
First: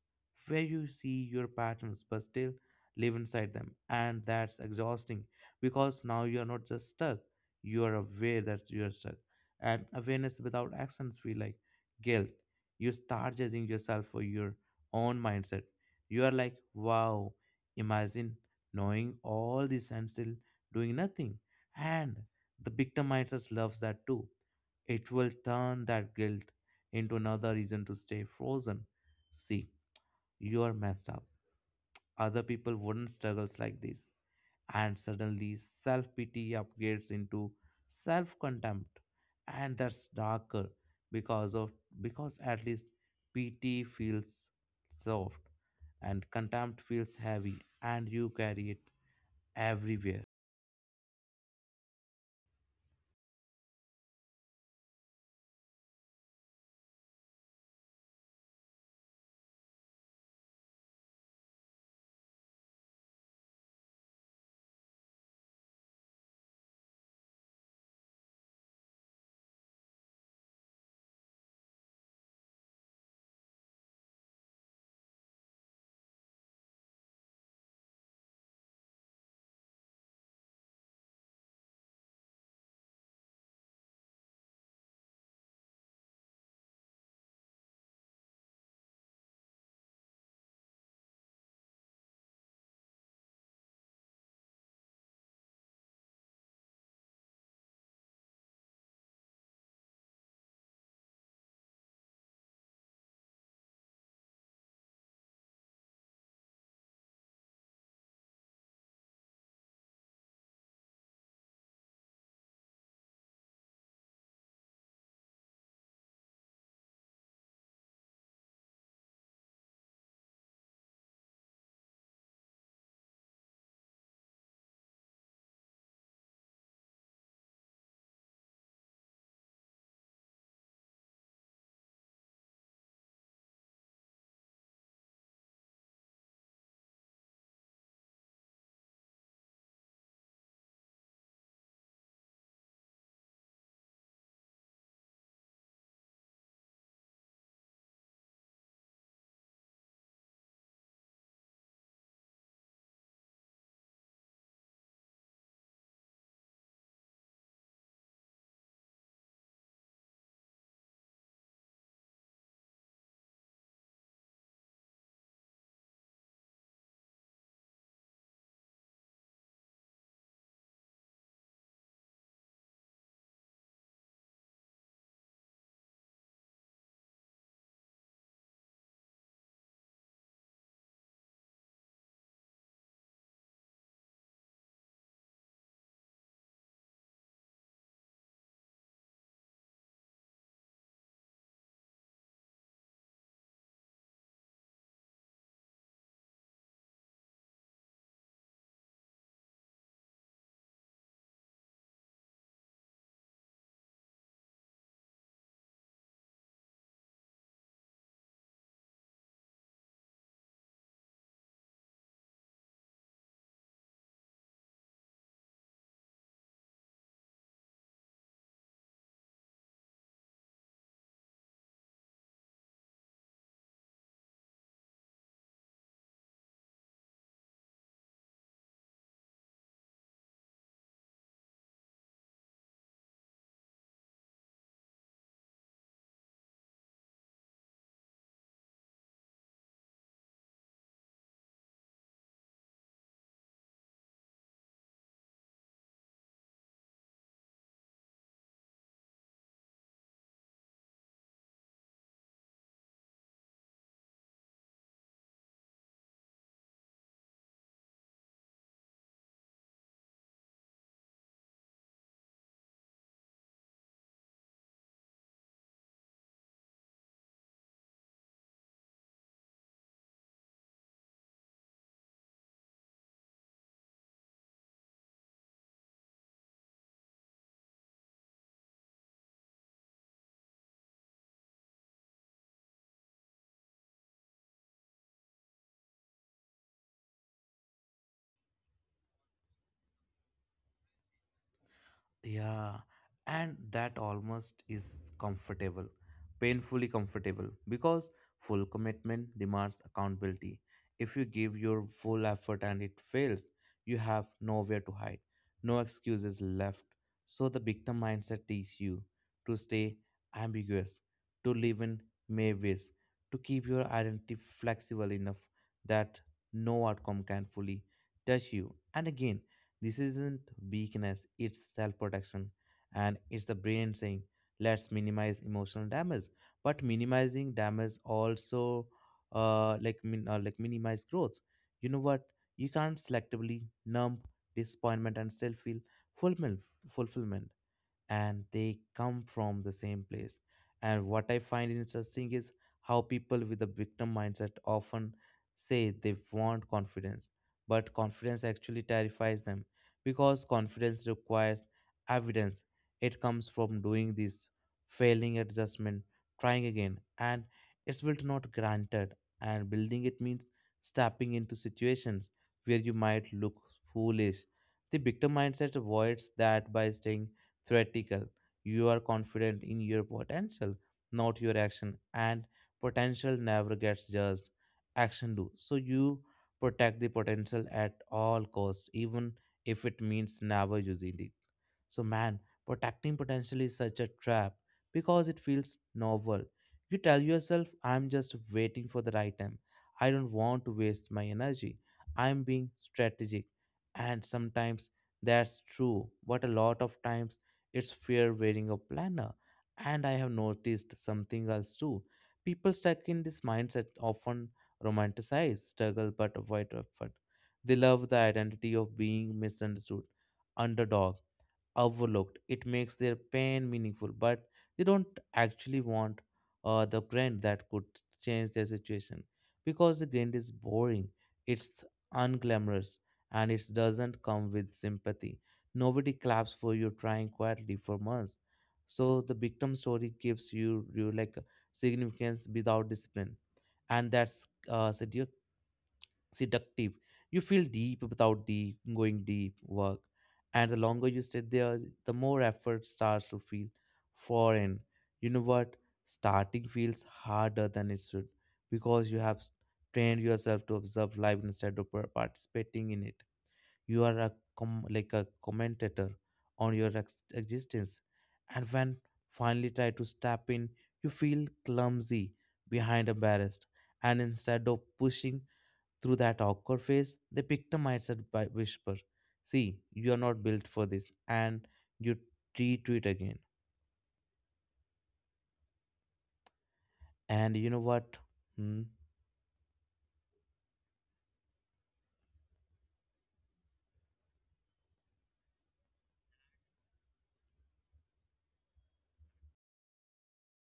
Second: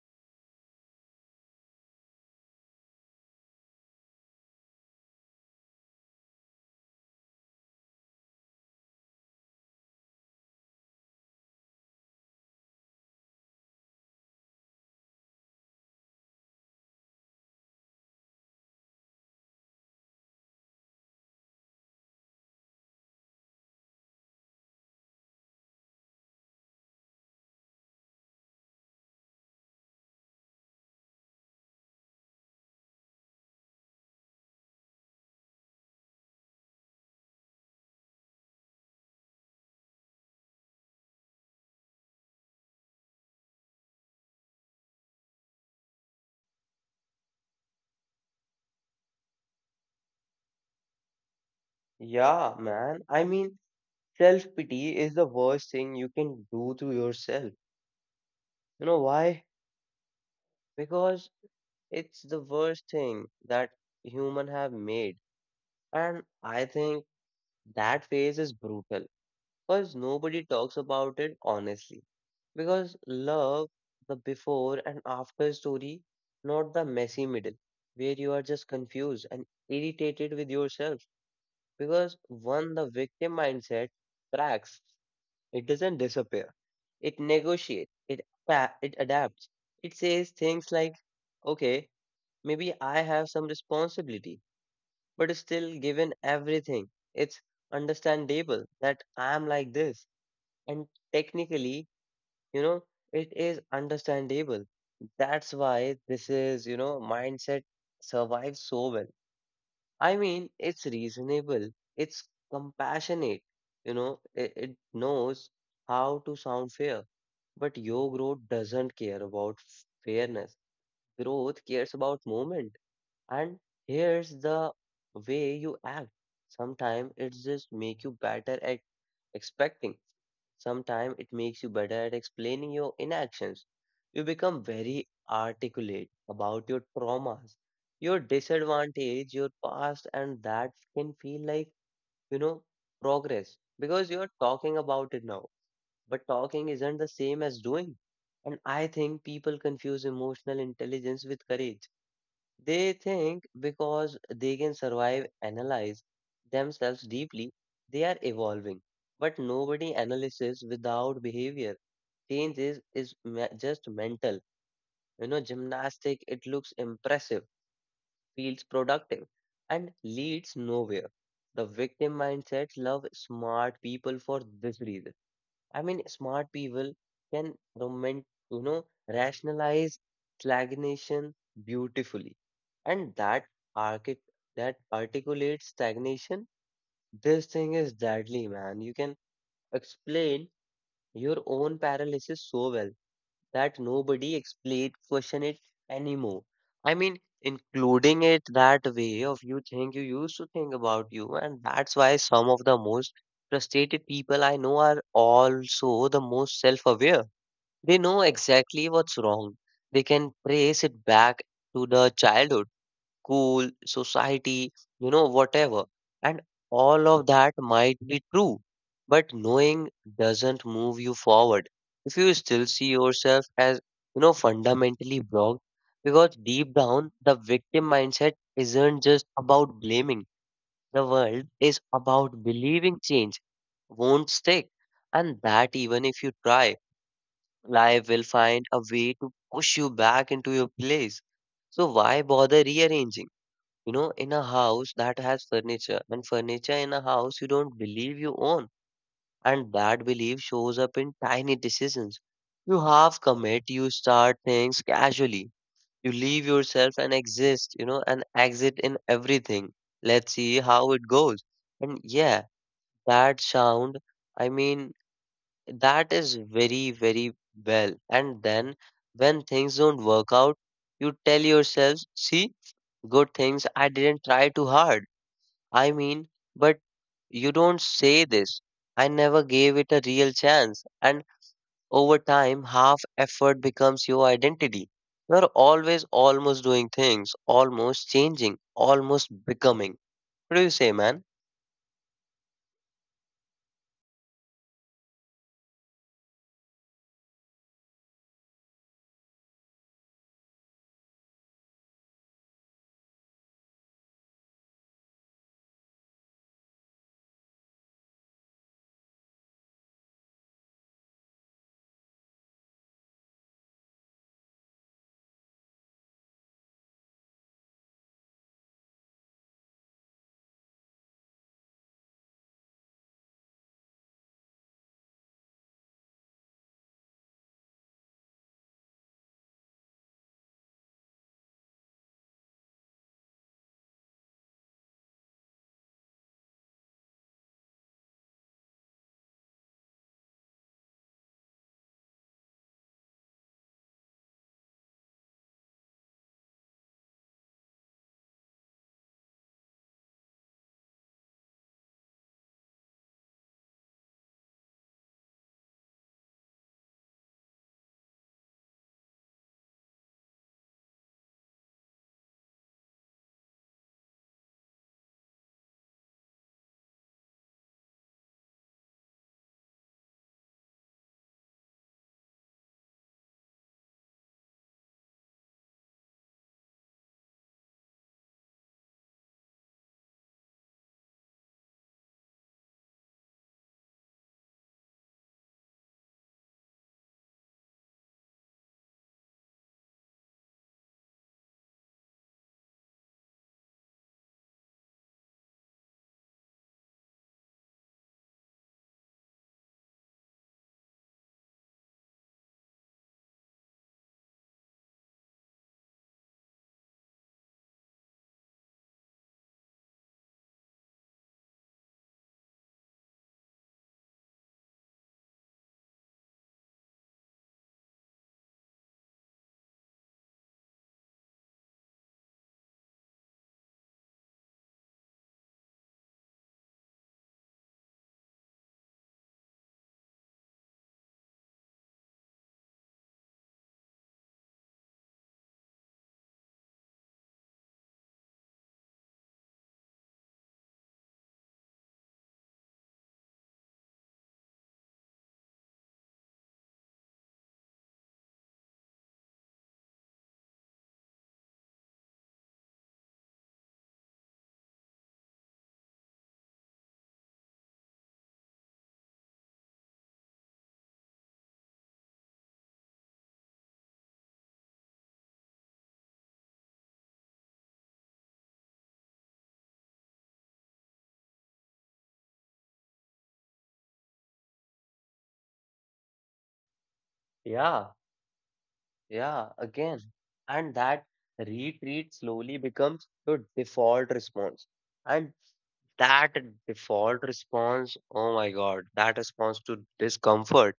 Speaker 2: where you see your patterns but still live inside them, and that's exhausting because now you are not just stuck, you are aware that you are stuck, and awareness without actions feel like guilt. You start judging yourself for your own mindset. You are like, wow, imagine knowing all this and still doing nothing. And the victim mindset loves that too. It will turn that guilt into another reason to stay frozen. See, you are messed up, other people wouldn't struggles like this. And suddenly self pity upgrades into self contempt, and that's darker because of because at least pity feels soft, and contempt feels heavy and you carry it everywhere.
Speaker 1: Yeah, man. I mean, self-pity is the worst thing you can do to yourself. You know why? Because it's the worst thing that human have made. And I think that phase is brutal because nobody talks about it honestly. Because love, the before and after story, not the messy middle, where you are just confused and irritated with yourself. Because one, the victim mindset cracks, it doesn't disappear, it negotiates, it adapts. It says things like, okay, maybe I have some responsibility, but still, given everything, it's understandable that I am like this. And technically, you know, it is understandable. That's why this is, you know, mindset survives so well. I mean, it's reasonable, it's compassionate, you know, it knows how to sound fair. But your growth doesn't care about fairness. Growth cares about moment. And here's the way you act. Sometimes it just make you better at expecting. Sometimes it makes you better at explaining your inactions. You become very articulate about your traumas, your disadvantage, your past, and that can feel like, you know, progress because you're talking about it now. But talking isn't the same as doing. And I think people confuse emotional intelligence with courage. They think because they can survive, analyze themselves deeply, they are evolving. But nobody analysis without behavior. Change is just mental. You know, gymnastic, it looks impressive, feels productive, and leads nowhere. The victim mindset love smart people for this reason. I mean, smart people can rationalize stagnation beautifully. And archi- that articulates stagnation, this thing is deadly, man. You can explain your own paralysis so well that nobody explain question it anymore. I mean, including it that way of you think you used to think about you, and that's why some of the most frustrated people I know are also the most self-aware. They know exactly what's wrong. They can trace it back to the childhood school, society, you know, whatever. And all of that might be true, but knowing doesn't move you forward. If you still see yourself as, you know, fundamentally blocked, because deep down, the victim mindset isn't just about blaming the world, is about believing change won't stick. And that even if you try, life will find a way to push you back into your place. So why bother rearranging, you know, in a house that has furniture and furniture in a house you don't believe you own? And that belief shows up in tiny decisions. You half commit, you start things casually, you leave yourself and exist, and exit in everything. Let's see how it goes. And yeah, that sound, I mean, that is very, very well. And then when things don't work out you tell yourselves, see, good things I didn't try too hard. I mean, but you don't say this. I never gave it a real chance. And over time, half effort becomes your identity. You're always almost doing things, almost changing, almost becoming. What do you say, man?
Speaker 2: Yeah, and that almost is comfortable, painfully comfortable, because full commitment demands accountability. If you give your full effort and it fails, you have nowhere to hide, no excuses left. So the victim mindset teaches you to stay ambiguous, to live in maybes, to keep your identity flexible enough that no outcome can fully touch you. And again, this isn't weakness, it's self protection. And it's the brain saying, let's minimize emotional damage. But minimizing damage also minimize growth. You know what? You can't selectively numb disappointment and still feel fulfillment. fulfillment and they come from the same place. And what I find interesting is how people with a victim mindset often say they want confidence, but confidence actually terrifies them because confidence requires evidence. It comes from doing this, failing adjustment, trying again, and it's built, not granted. And building it means stepping into situations where you might look foolish. The victim mindset avoids that by staying theoretical. You are confident in your potential, not your action, and potential never gets judged. Action do. So you protect the potential at all costs, even if it means never using it. So, man, protecting potential is such a trap because it feels novel. You tell yourself, I'm just waiting for the right time. I don't want to waste my energy. I'm being strategic. And sometimes that's true, but a lot of times it's fear wearing a planner. And I have noticed something else too. People stuck in this mindset often romanticize struggle but avoid effort. They love the identity of being misunderstood, underdog, overlooked. It makes their pain meaningful, but they don't actually want the grind that could change their situation, because the grind is boring, it's unglamorous, and it doesn't come with sympathy. Nobody claps for you trying quietly for months. So the victim story gives you, you like, significance without discipline, and that's seductive. seductive. You feel deep without deep going deep work. And the longer you sit there, the more effort starts to feel foreign. You know what? Starting feels harder than it should because you have trained yourself to observe life instead of participating in it. You are a commentator on your existence. And when finally try to step in, you feel clumsy, behind, embarrassed, and instead of pushing through that awkward phase, they victimized her by whisper, see, you are not built for this, and you retreat again. And you know
Speaker 1: Yeah,
Speaker 2: what?
Speaker 1: yeah, again. And that retreat slowly becomes your default response. And that default response, oh my God, that response to discomfort.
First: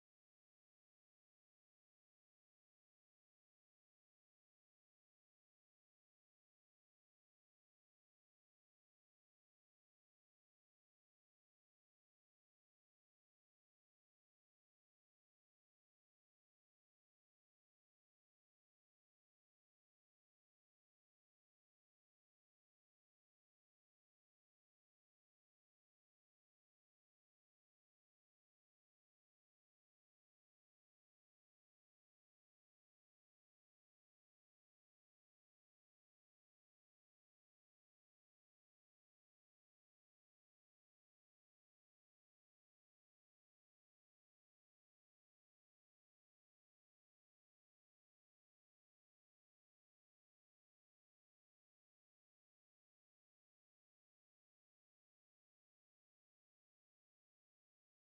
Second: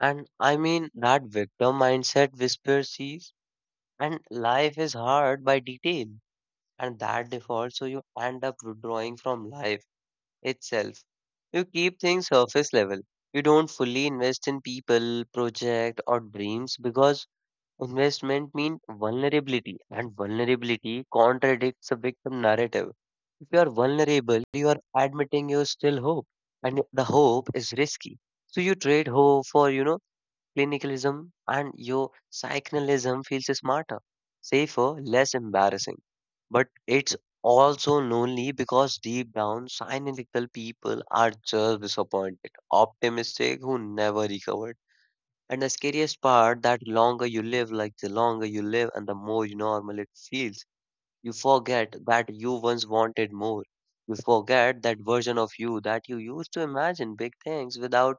Speaker 1: And I mean, that victim mindset whispers sees, and life is hard by detail. And that default, so you end up withdrawing from life itself. You keep things surface level. You don't fully invest in people, project, or dreams because investment means vulnerability, and vulnerability contradicts the victim narrative. If you are vulnerable, you are admitting you still hope, and the hope is risky. So you trade hope for, you know, clinicalism, and your psychonalism feels smarter, safer, less embarrassing. But it's also lonely because deep down, cynical people are just disappointed, optimistic who never recovered. And the scariest part that longer you live, like the longer you live and the more you normal it feels, you forget that you once wanted more. You forget that version of you that you used to imagine big things without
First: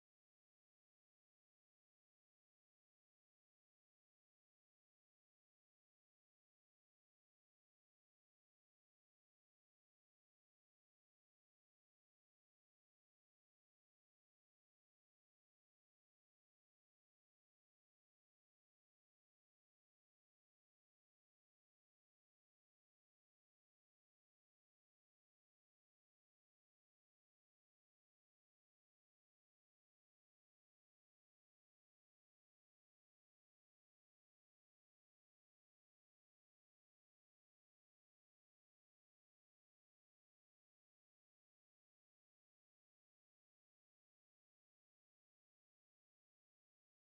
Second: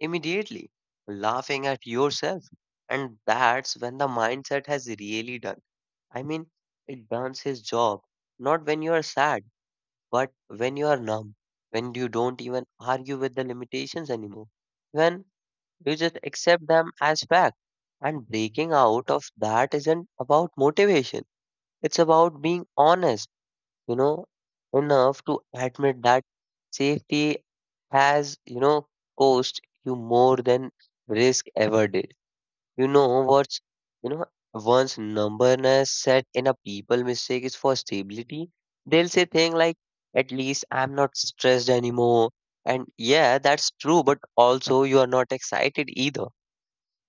Speaker 1: immediately laughing at yourself. And that's when the mindset has really done. I mean, it does his job, not when you are sad, but when you are numb, when you don't even argue with the limitations anymore, when you just accept them as fact. And breaking out of that isn't about motivation, it's about being honest, you know, enough to admit that safety has, you know, cost you more than risk ever did. You know you know, once numberness set in a people mistake is for stability, they'll say things like, at least I'm not stressed anymore. And yeah, that's true, but also you are not excited either.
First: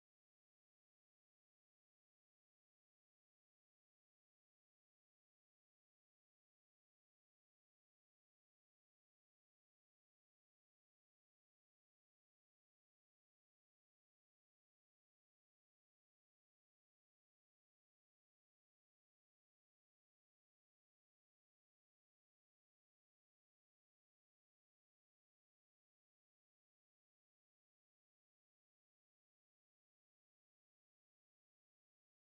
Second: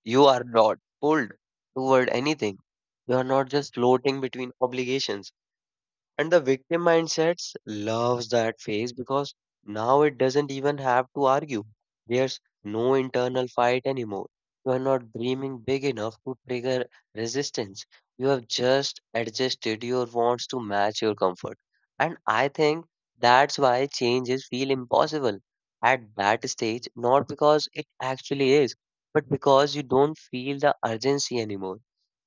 Speaker 1: You are not pulled toward anything. You are not just floating between obligations and the victim mindsets loves that phase because now it doesn't even have to argue. There's no internal fight anymore. You are not dreaming big enough to trigger resistance. You have just adjusted your wants to match your comfort. And I think that's why changes feel impossible at that stage, not because it actually is, but because you don't feel the urgency anymore.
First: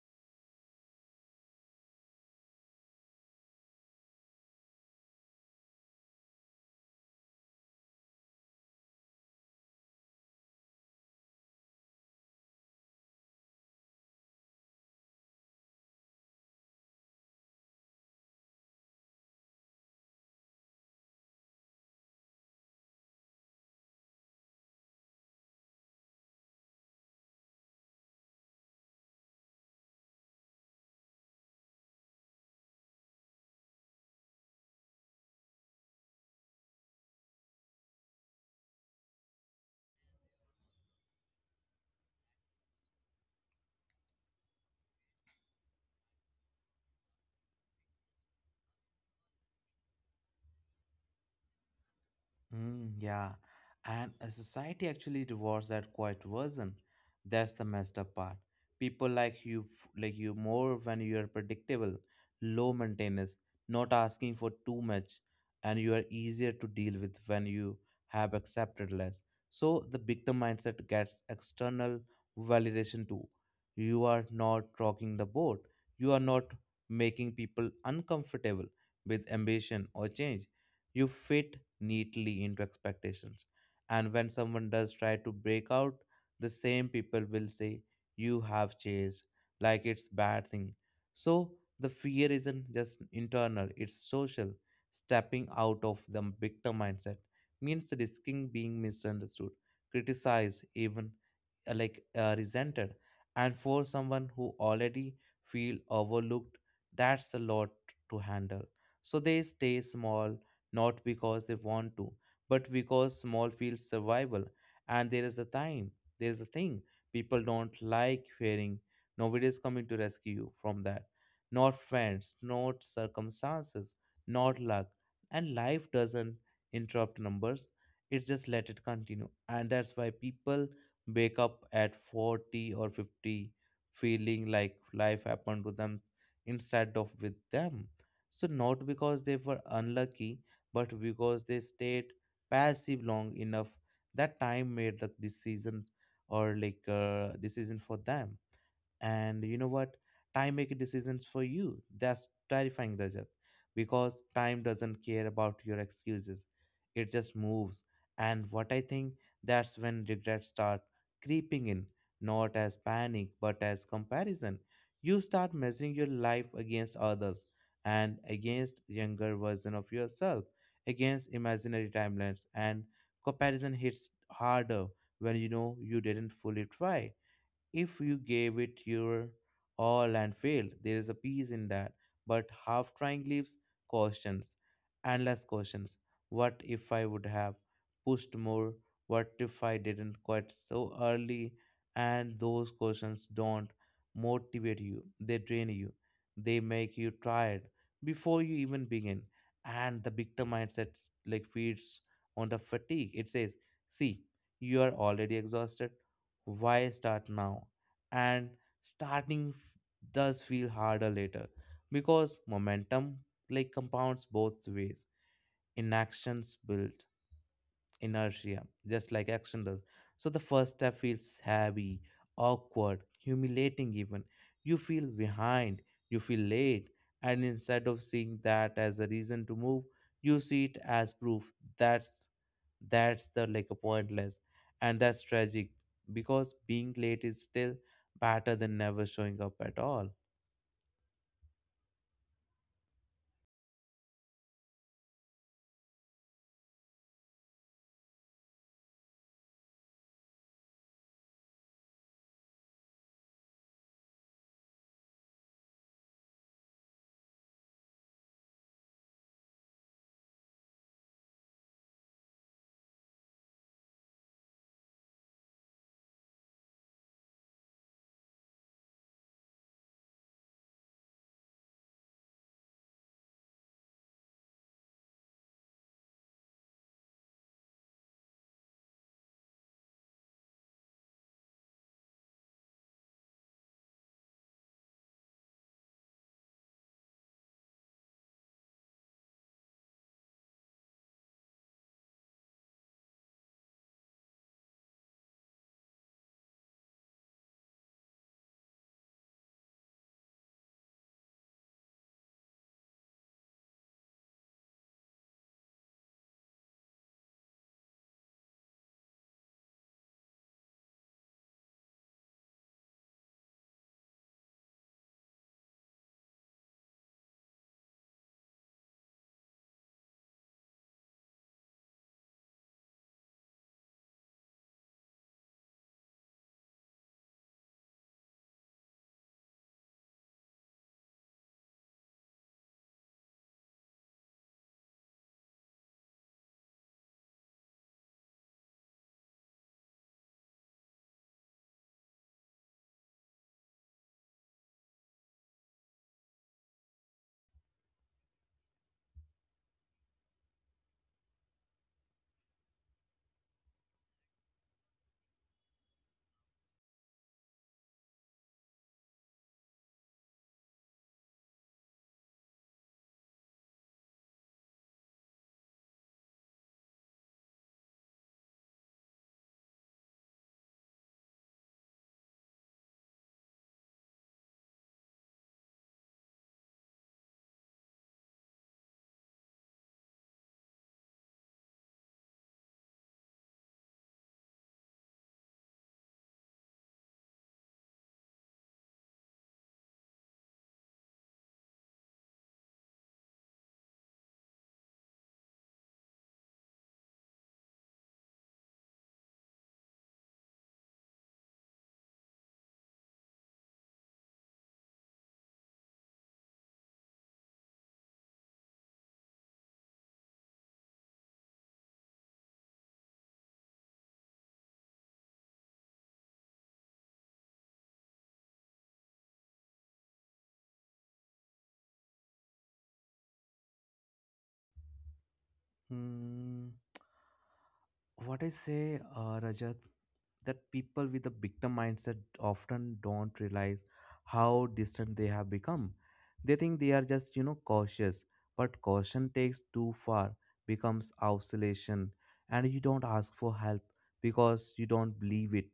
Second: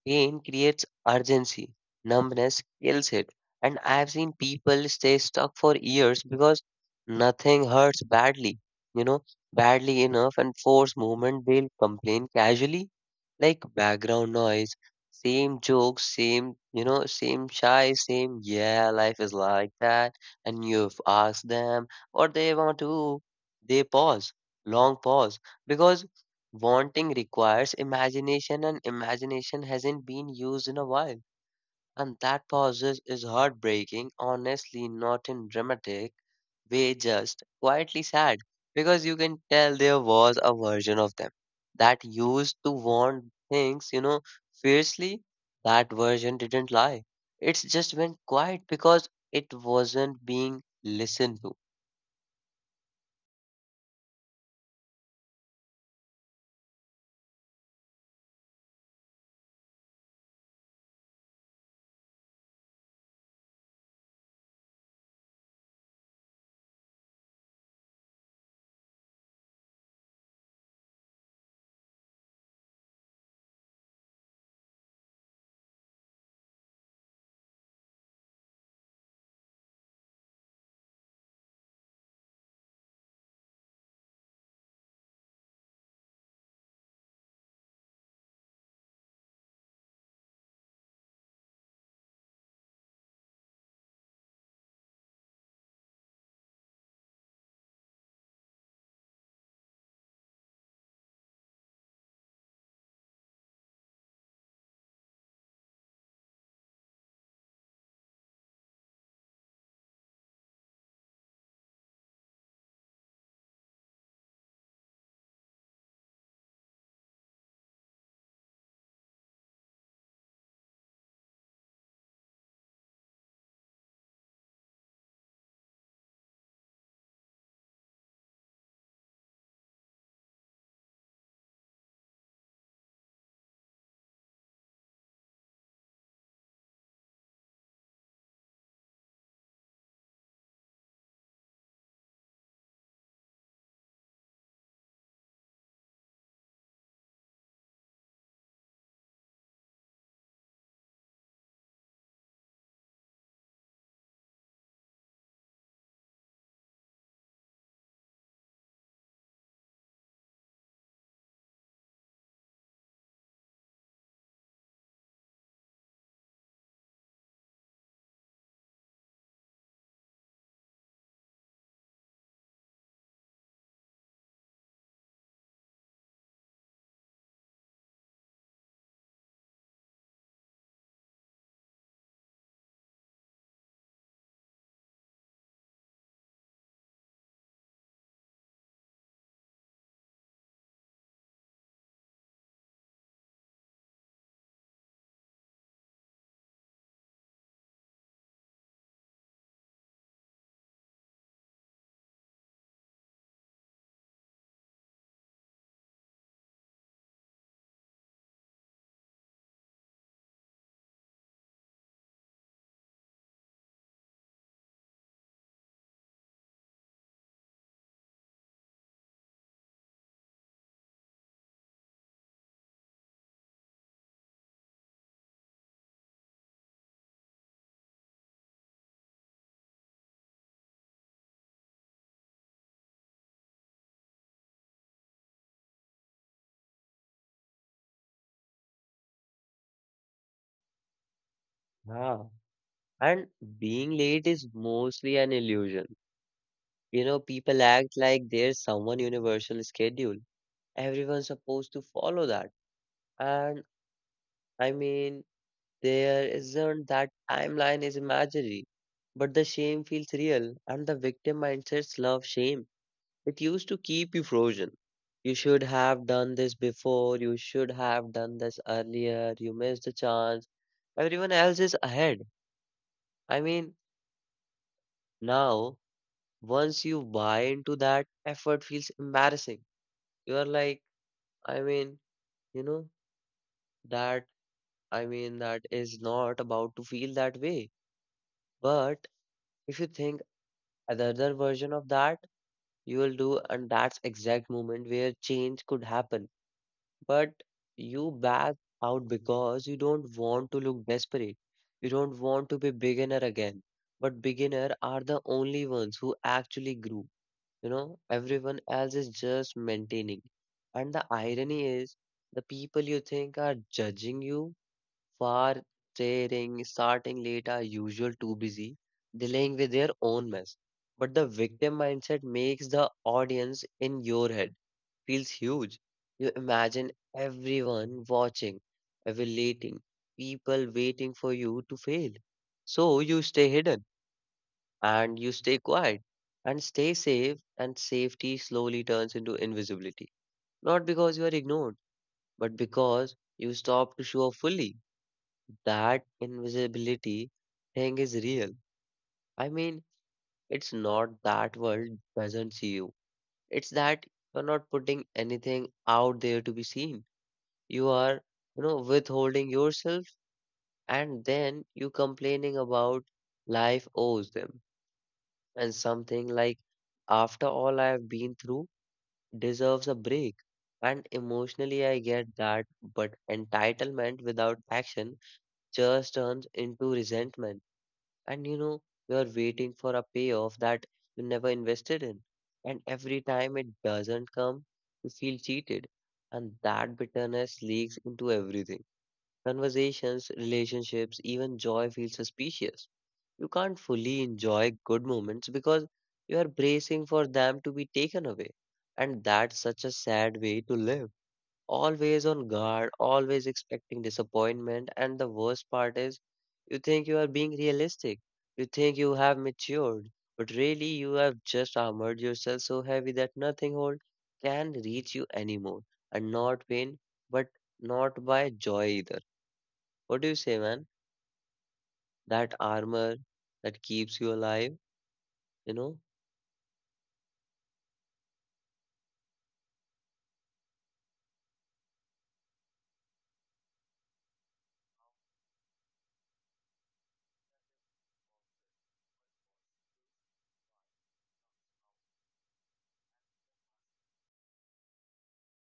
Speaker 1: Pain creates urgency, numbness kills it, and I've seen people stay stuck for years because nothing hurts badly, you know, badly enough, and force movement they'll complain casually, like background noise, same jokes, same shy, same, yeah, life is like that, and you've asked them what they want to, they pause, long pause, because wanting requires imagination, and imagination hasn't been used in a while. And that pauses is heartbreaking, honestly, not in dramatic way, just quietly sad. Because you can tell there was a version of them that used to want things, fiercely. That version didn't lie. It's just went quiet because it wasn't being listened to.
Speaker 2: Yeah, and society actually rewards that quiet version. That's the messed up part. People like you, like you more when you are predictable, low maintenance, not asking for too much, and you are easier to deal with when you have accepted less. So the victim mindset gets external validation too. You are not rocking the boat. You are not making people uncomfortable with ambition or change. You fit neatly into expectations. And when someone does try to break out, the same people will say, you have chased, like it's bad thing. So the fear isn't just internal, it's social. Stepping out of the victim mindset means risking being misunderstood, criticized, even resented. And for someone who already feel overlooked, that's a lot to handle. So they stay small, not because they want to, but because small feels survival. And there is the time, there is a thing people don't like hearing. Nobody is coming to rescue you from that. Not friends, not circumstances, not luck. And life doesn't interrupt numbers, it just let it continue. And that's why people wake up at 40 or 50 feeling like life happened to them instead of with them. So, not because they were unlucky, but because they stayed passive long enough that time made the decisions, or like decision for them. And you know what, time make decisions for you. That's terrifying, Rajat, because time doesn't care about your excuses, it just moves. And what I think, that's when regrets start creeping in, not as panic but as comparison. You start measuring your life against others, and against younger version of yourself, against imaginary timelines. And comparison hits harder when you know you didn't fully try. If you gave it your all and failed, there is a peace in that. But half trying leaves questions, endless questions. What if I would have pushed more? What if I didn't quit so early? And those questions don't motivate you, they drain you, they make you tired before you even begin. And the victim mindset like feeds on the fatigue. It says, see, you are already exhausted, why start now? And starting f- does feel harder later because momentum like compounds both ways. Inactions build inertia, just like action does. So the first step feels heavy, awkward, humiliating, even. You feel behind, you feel late, and instead of seeing that as a reason to move, you see it as proof that's the like a pointless. And that's tragic, because being late is still better than never showing up at all.
Speaker 1: Yeah. And being late is mostly an illusion. People act like there's someone universal schedule. Everyone's supposed to follow that. And I mean, there isn't that timeline is imaginary. But the shame feels real, and the victim mindsets love shame. It used to keep you frozen. You should have done this before, you should have done this earlier, you missed the chance. Everyone else is ahead. I mean, now, once you buy into that, effort feels embarrassing. You are like, I mean, you know, that that is not about to feel that way. But if you think another version of that, you will do, and that's exact moment where change could happen. But you back out because you don't want to look desperate. You don't want to be beginner again. But beginner are the only ones who actually grew. Everyone else is just maintaining. And the irony is, the people you think are judging you far faring, starting late are usual too busy, dealing with their own mess. But the victim mindset makes the audience in your head feels huge. You imagine everyone watching, evaluating, people waiting for you to fail. So you stay hidden and you stay quiet and stay safe and safety slowly turns into invisibility. Not because you are ignored, but because you stop to show up fully that invisibility thing is real. I mean, it's not that world doesn't see you. It's that you're not putting anything out there to be seen. You are withholding yourself and then you complaining about life owes them. And something like, after all I have been through, deserves a break. And emotionally, I get that, but entitlement without action just turns into resentment and you're waiting for a payoff that you never invested in and every time it doesn't come you feel cheated and that bitterness leaks into everything conversations relationships even joy feels suspicious. You can't fully enjoy good moments because you are bracing for them to be taken away and that's such a sad way to live, always on guard, always expecting disappointment. And the worst part is, you think you are being realistic. You think you have matured, but really you have just armored yourself so heavy that nothing hold can reach you anymore. And not pain, but not by joy either. What do you say, man? That armor that keeps you alive, you know?
Speaker 2: Hmm. What I say, Rajat, that people with a victim mindset often don't realize how distant they have become. They think they are just, you know, cautious, but caution takes too far, becomes isolation. And you don't ask for help because you don't believe it,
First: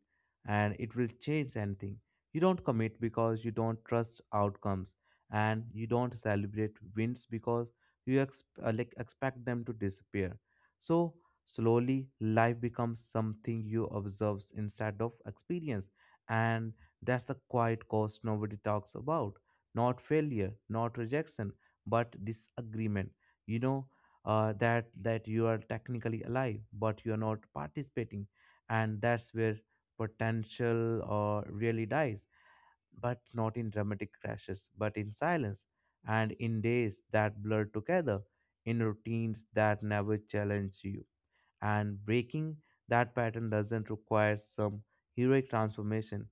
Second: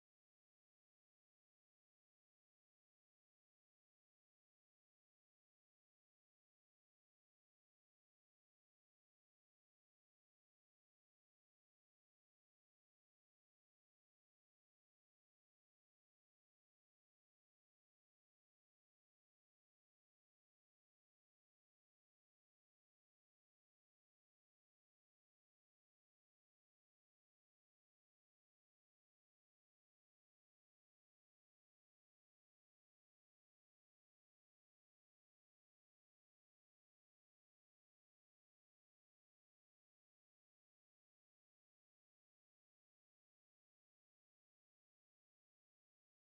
Speaker 2: and it will change anything. You don't commit because you don't trust outcomes, and you don't celebrate wins because you expect them to disappear. So slowly life becomes something you observe instead of experience. And that's the quiet cost nobody talks about, not failure, not rejection, but disagreement. You know, that you are technically alive but you are not participating. And that's where potential really dies, but not in dramatic crashes, but in silence, and in days that blur together, in routines that never challenge you. And breaking that pattern doesn't require some heroic transformation.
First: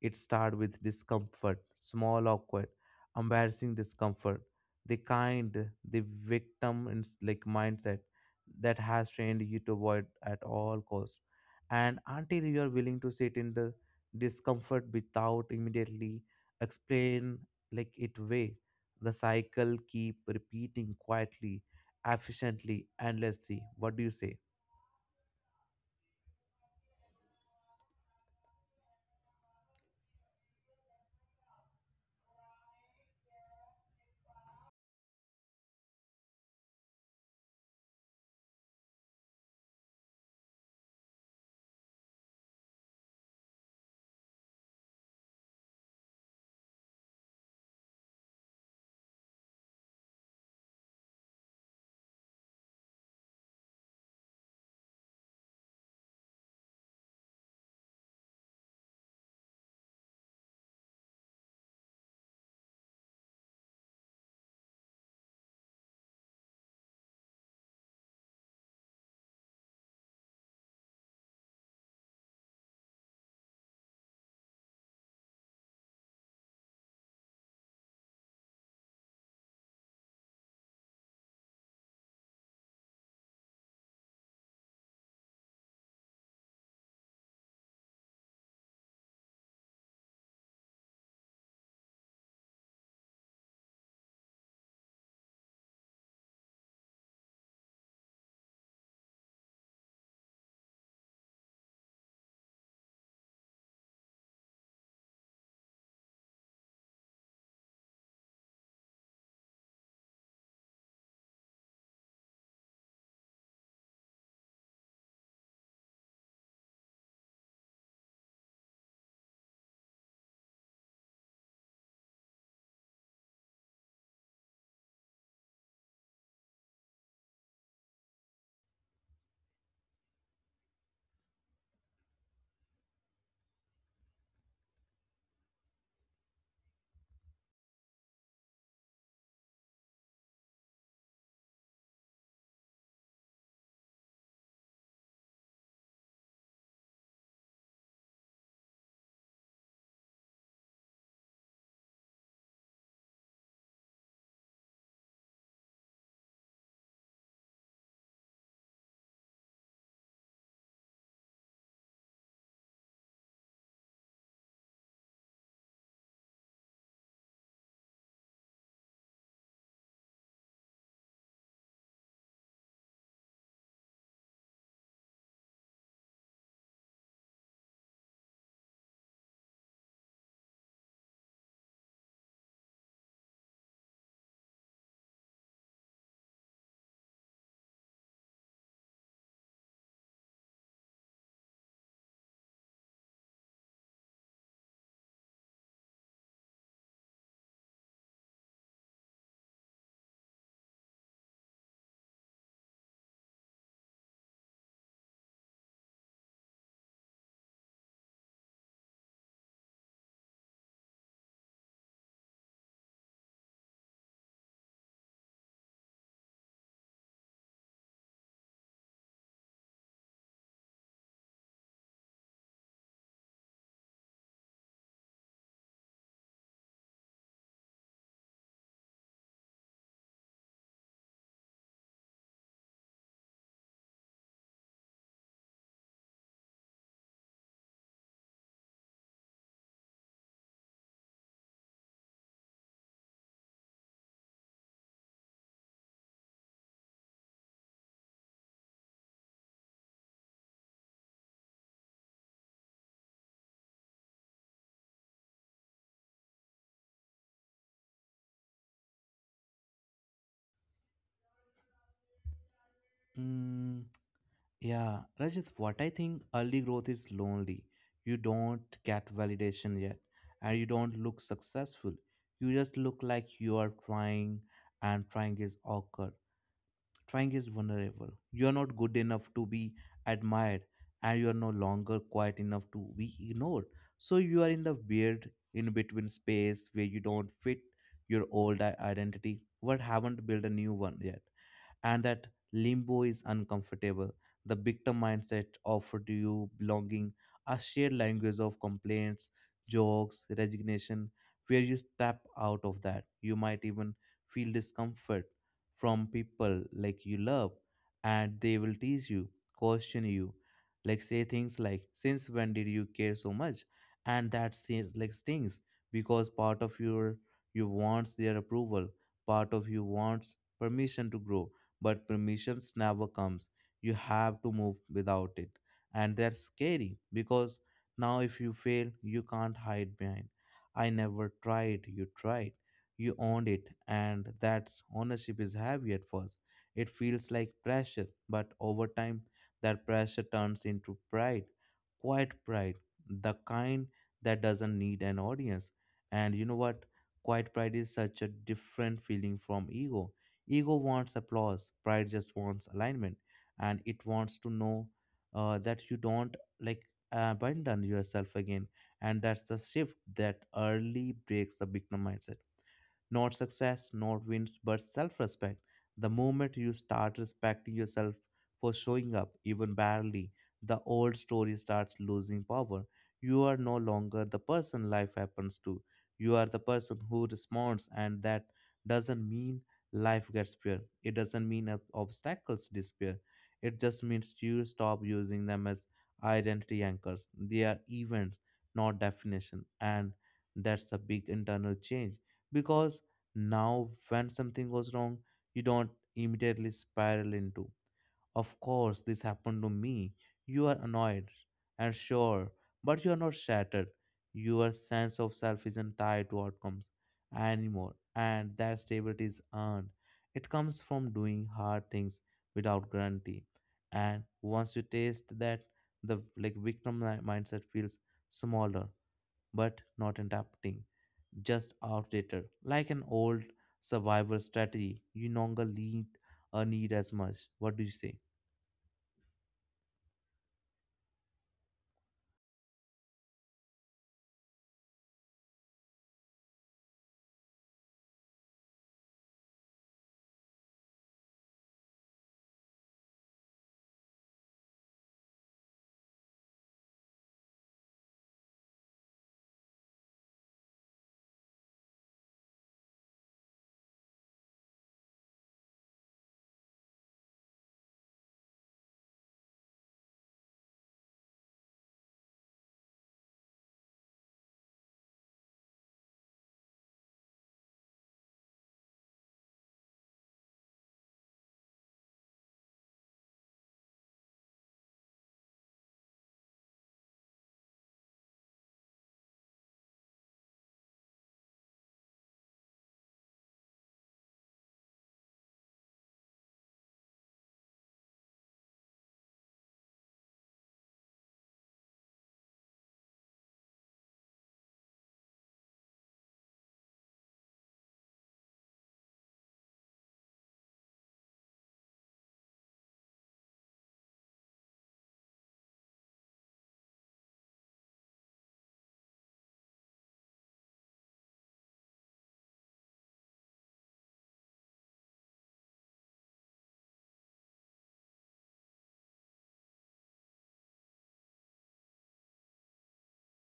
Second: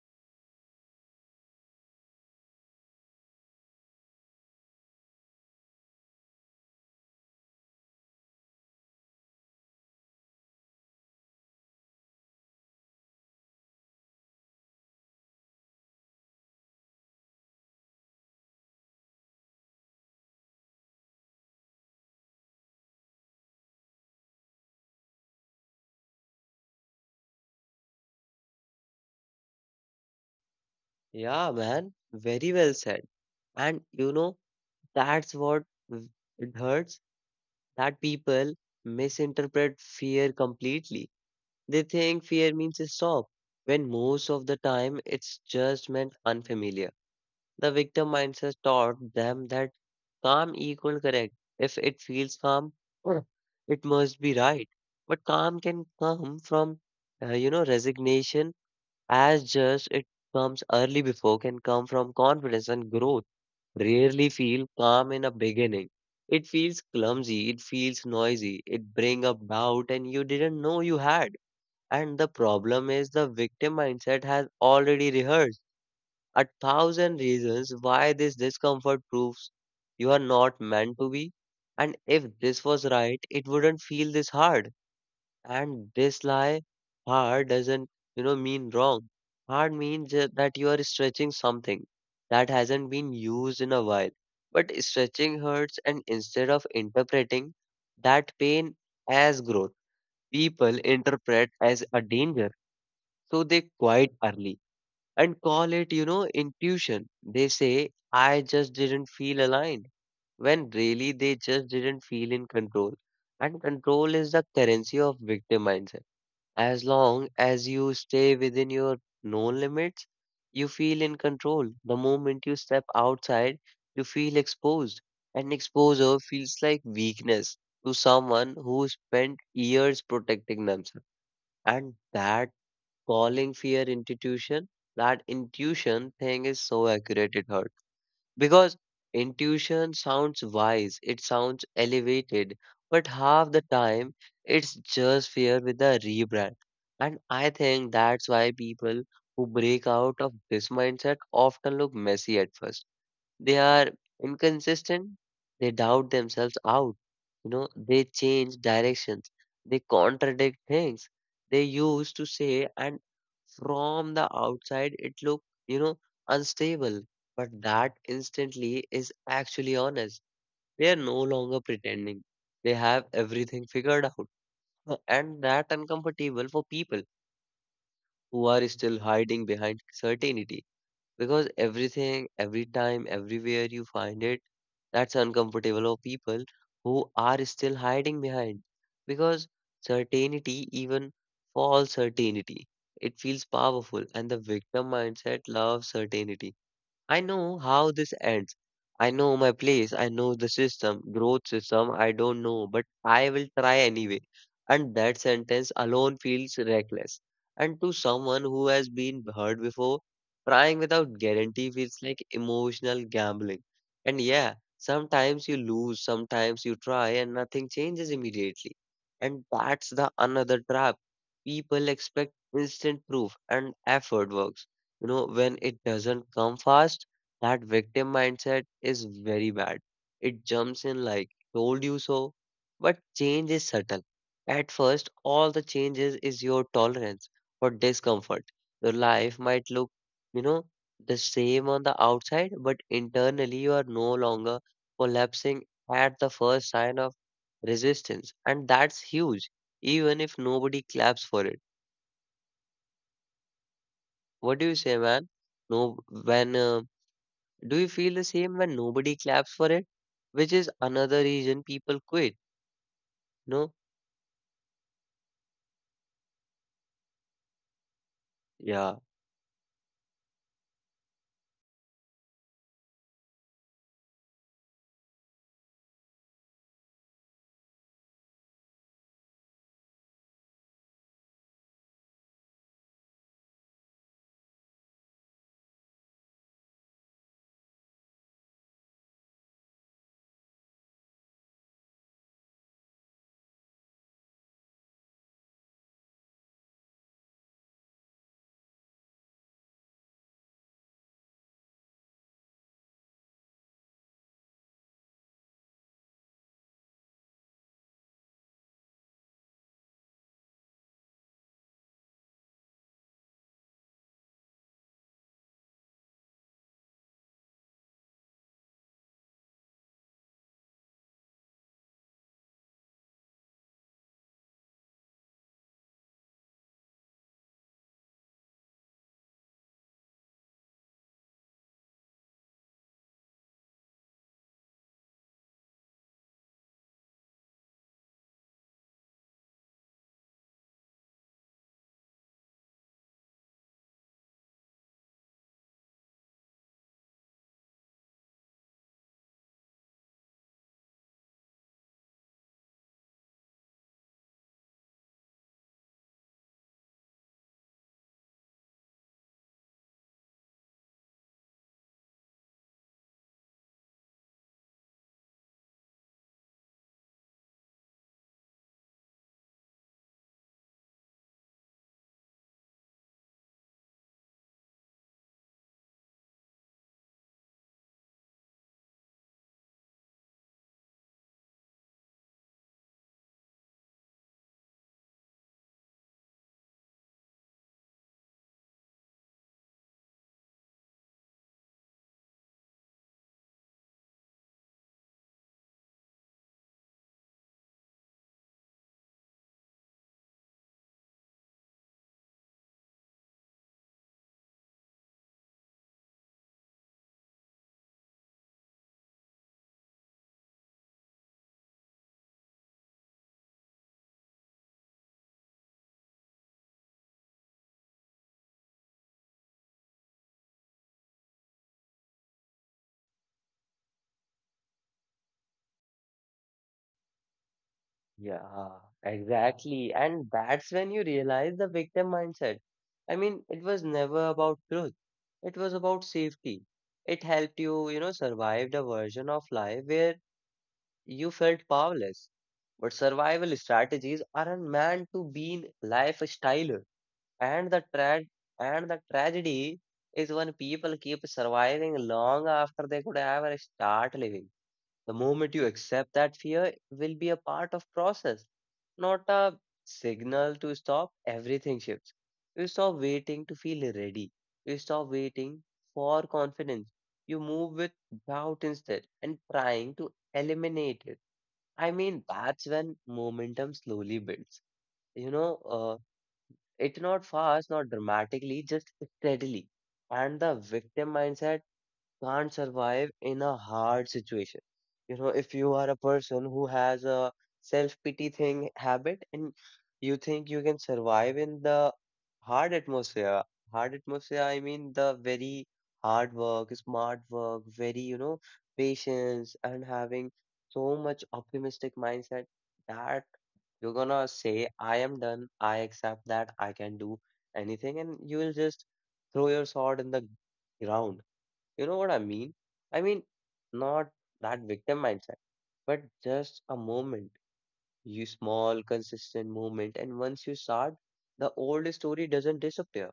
Speaker 2: It starts with discomfort, small, awkward, embarrassing discomfort, the kind, the victim mindset that has trained you to avoid at all costs. And until you are willing to sit in the discomfort without immediately explain like it way, the cycle keep repeating quietly, efficiently, endlessly. What do you say?
Speaker 1: Yeah, man, very well said. And you know, that's what w- it hurts that people misinterpret fear completely. They think fear means stop, when most of the time it's just meant unfamiliar. The victim mindset taught them that calm equal correct. If it feels calm, [clears throat] uh, it must be right. But calm can come from, resignation as just it comes early before can come from confidence and growth rarely feel calm in a beginning. It feels clumsy, it feels noisy, it brings up doubt and you didn't know you had. And the problem is the victim mindset has already rehearsed a thousand reasons why this discomfort proves you are not meant to be. And if this was right, it wouldn't feel this hard. And this lie hard doesn't, mean wrong. Hard means that you are stretching something that hasn't been used in a while. But stretching hurts, and instead of interpreting that pain as growth, people interpret as a danger. So they quite early and call it, intuition. They say, I just didn't feel aligned when really they just didn't feel in control. And control is the currency of victim mindset as long as you stay within your known limits, you feel in control. The moment you step outside, you feel exposed. And exposure feels like weakness to someone who spent years protecting themselves. And that calling fear institution, that intuition thing is so accurate it hurts. Because intuition sounds wise, it sounds elevated, but half the time it's just fear with a rebrand. And I think that's why people who break out of this mindset often look messy at first. They are inconsistent. They doubt themselves out. They change directions. They contradict things they used to say, and from the outside, it look unstable. But that instantly is actually honest. They are no longer pretending. They have everything figured out. [laughs] And that uncomfortable for people who are still hiding behind certainty because everything, every time, everywhere you find it, that's uncomfortable or people who are still hiding behind because certainty, even false certainty, it feels powerful and the victim mindset loves certainty. I know how this ends. I know my place. I know the system, growth system. I don't know, but I will try anyway. And that sentence alone feels reckless. And to someone who has been hurt before, trying without guarantee feels like emotional gambling. And yeah, sometimes you lose, sometimes you try, and nothing changes immediately. And that's the another trap. People expect instant proof and effort works. When it doesn't come fast, that victim mindset is very bad. It jumps in like, told you so. But change is subtle. At first, all the changes is your tolerance for discomfort. Your life might look, you know, the same on the outside, but internally you are no longer collapsing at the first sign of resistance. And that's huge, even if nobody claps for it. What do you say, man? No, when do you feel the same when nobody claps for it? Which is another reason people quit. No?
Speaker 2: Mm, yeah, Rajat, what I think early growth is lonely. You don't
Speaker 1: Yeah.
Speaker 2: get validation yet, and you don't look successful. You just look like you are trying, and trying is awkward. Trying is vulnerable. You are not good enough to be admired, and you are no longer quiet enough to be ignored. So you are in the weird in between space where you don't fit your old identity, but haven't built a new one yet. And that limbo is uncomfortable. The victim mindset offered you belonging, a shared language of complaints, jokes, resignation. Where you step out of that, you might even feel discomfort from people like you love, and they will tease you, question you, like say things like, "Since when did you care so much?" And that seems like stings because part of you wants their approval, part of you wants permission to grow, but permissions never comes. You have to move without it. And that's scary because now if you fail, you can't hide behind. I never tried, you tried. You owned it, and that ownership is heavy at first. It feels like pressure, but over time, that pressure turns into pride, quiet pride, the kind that doesn't need an audience. And you know what? Quiet pride is such a different feeling from ego. Ego wants applause, pride just wants alignment, and it wants to know that you don't like abandon yourself again. And that's the shift that early breaks the victim mindset. Not success, not wins, but self respect. The moment you start respecting yourself for showing up, even barely, the old story starts losing power. You are no longer the person life happens to. You are the person who responds, and that doesn't mean life gets fair. It doesn't mean obstacles disappear. It just means you stop using them as identity anchors. They are events, not definition. And that's a big internal change because now, when something goes wrong, you don't immediately spiral into, of course, this happened to me. You are annoyed and sure, but you are not shattered. Your sense of self isn't tied to outcomes anymore, and that stability is earned. It comes from doing hard things without guarantee. And once you taste that, the like victim mindset feels smaller, but not adapting, just outdated. Like an old survival strategy, you no longer need, need as much. What do you say?
Speaker 1: Yeah, Yeah, exactly. And that's when you realize the victim mindset. It was never about truth. It was about safety. It helped you, survive the version of life where you felt powerless. But survival strategies aren't meant to be lifestyle. And the tragedy is when people keep surviving long after they could ever start living. The moment you accept that fear will be a part of process, not a signal to stop, everything shifts. You stop waiting to feel ready. You stop waiting for confidence. You move with doubt instead and trying to eliminate it. That's when momentum slowly builds. You know, uh. It's not fast, not dramatically, just steadily. And the victim mindset can't survive in a hard situation. You know, if you are a person who has a self-pity thing habit and you think you can survive in the hard atmosphere, hard atmosphere, I mean the very hard work, smart work, patience and having so much optimistic mindset that you're gonna say, I am done, I accept that I can do anything, and you will just throw your sword in the ground, you know what I mean? I mean, not that victim mindset, but just a moment, you small, consistent moment. And once you start, the old story doesn't disappear,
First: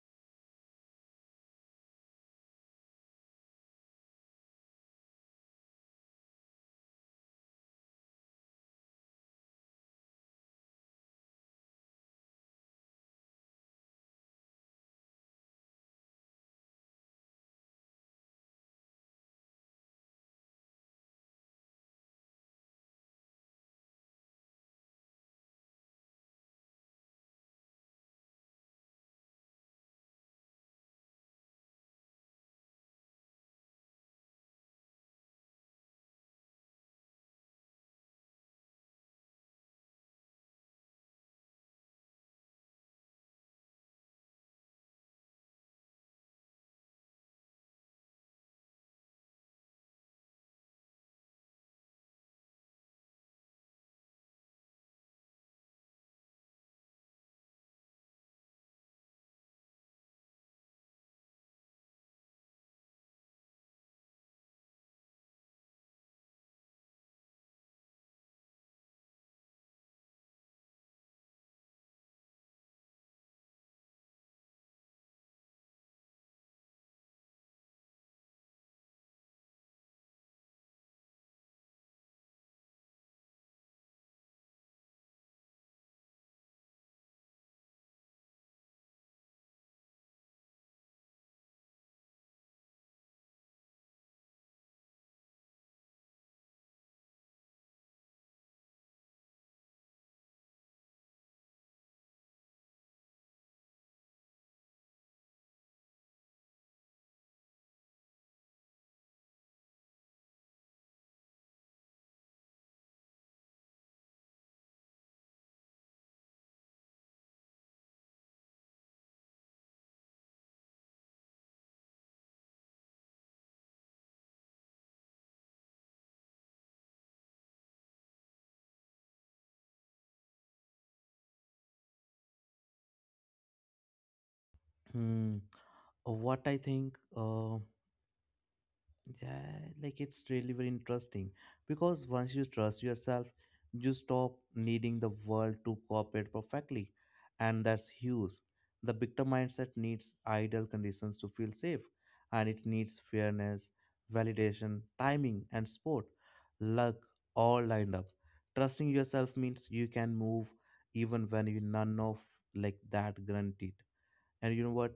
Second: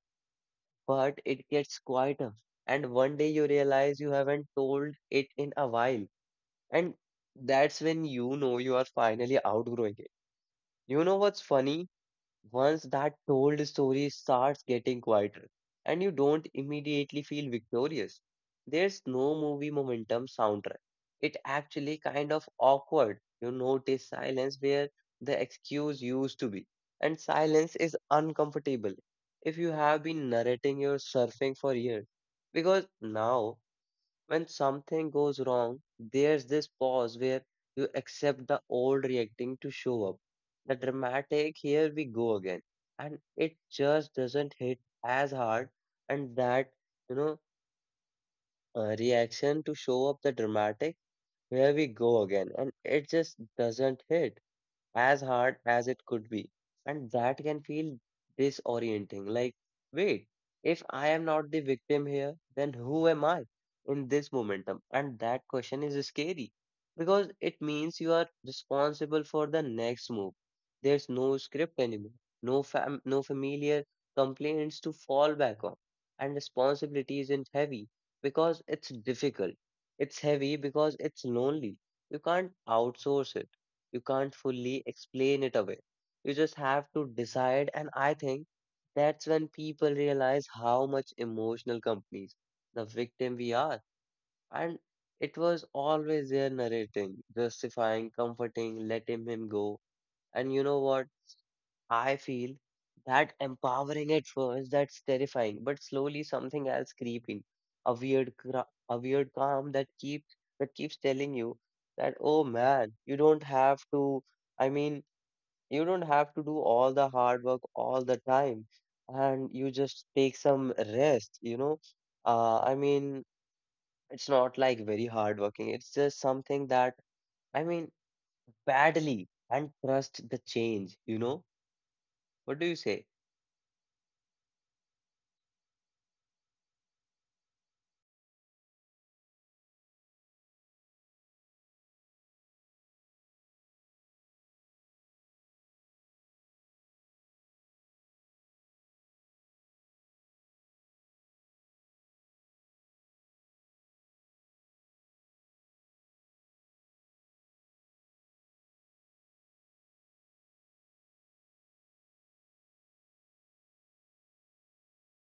Speaker 1: but it gets quieter. And one day you realize you haven't told it in a while. And that's when you know you are finally outgrowing it. You know what's funny? Once that told story starts getting quieter, and you don't immediately feel victorious, there's no movie momentum soundtrack. It actually kind of awkward. You notice silence where the excuse used to be, and silence is uncomfortable if you have been narrating your surfing for years, because now when something goes wrong, there's this pause where you accept the old reacting to show up. The dramatic, here we go again. And it just doesn't hit as hard. And you know, reaction to show up the dramatic, here we go again. And it just doesn't hit as hard as it could be. And that can feel disorienting. Like, wait, if I am not the victim here, then who am I in this momentum? And that question is scary because it means you are responsible for the next move. There's no script anymore, no familiar complaints to fall back on. And responsibility isn't heavy because it's difficult. It's heavy because it's lonely. You can't outsource it, you can't fully explain it away. You just have to decide. And I think that's when people realize how much emotional companies, the victim we are. And it was always there narrating, justifying, comforting, letting him go. And you know what? I feel that empowering at first, that's terrifying, but slowly something else creeping. A weird calm that keeps telling you that, oh man, you don't have to. I mean, you don't have to do all the hard work all the time, and you just take some rest, you know. Uh, I mean, it's not like very hard working. It's just something that, I mean, badly and trust the change, you know. What do you say?
Speaker 2: Hmm. What I think. Yeah, like it's really very interesting because once you trust yourself, you stop needing the world to cooperate perfectly, and that's huge. The victim mindset needs ideal conditions to feel safe, and it needs fairness, validation, timing, and support. Luck all lined up. Trusting yourself means you can move even when you none of like that guaranteed. And you know what,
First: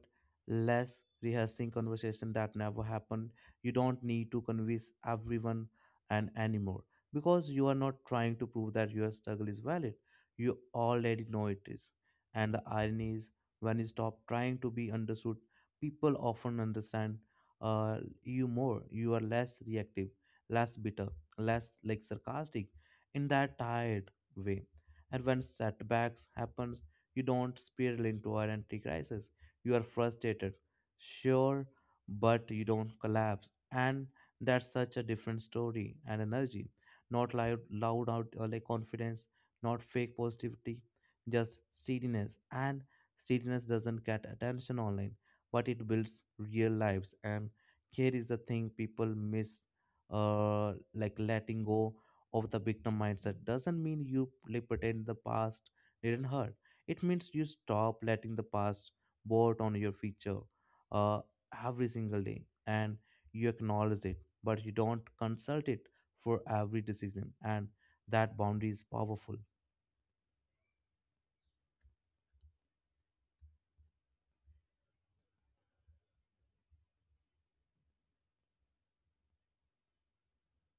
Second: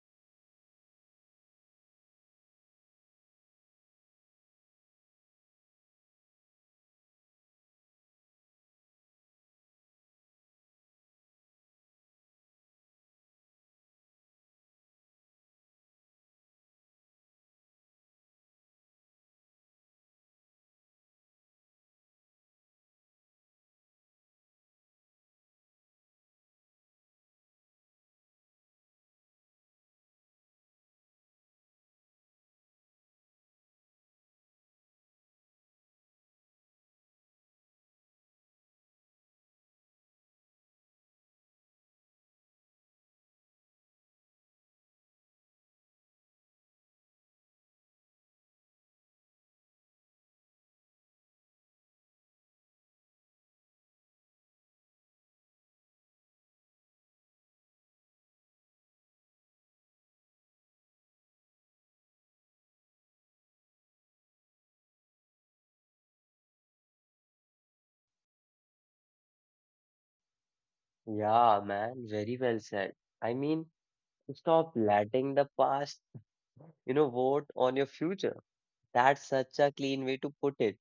Speaker 2: less rehearsing conversation that never happened. You don't need to convince everyone and anymore, because you are not trying to prove that your struggle is valid, you already know it is. And the irony is, when you stop trying to be understood, people often understand uh, you more. You are less reactive, less bitter, less like sarcastic in that tired way. And when setbacks happens, you don't spiral into identity crisis. You are frustrated, sure, but you don't collapse. And that's such a different story and energy. Not loud, loud out like confidence, not fake positivity, just steadiness. And steadiness doesn't get attention online, but it builds real lives. And here is the thing people miss, like letting go of the victim mindset doesn't mean you like, pretend the past didn't hurt. It means you stop letting the past bought on your feature uh, every single day. And you acknowledge it, but you don't consult it for every decision, and that boundary is powerful.
Speaker 1: Yeah, man, very well said. I mean, stop letting the past, you know, vote on your future. That's such a clean way to put it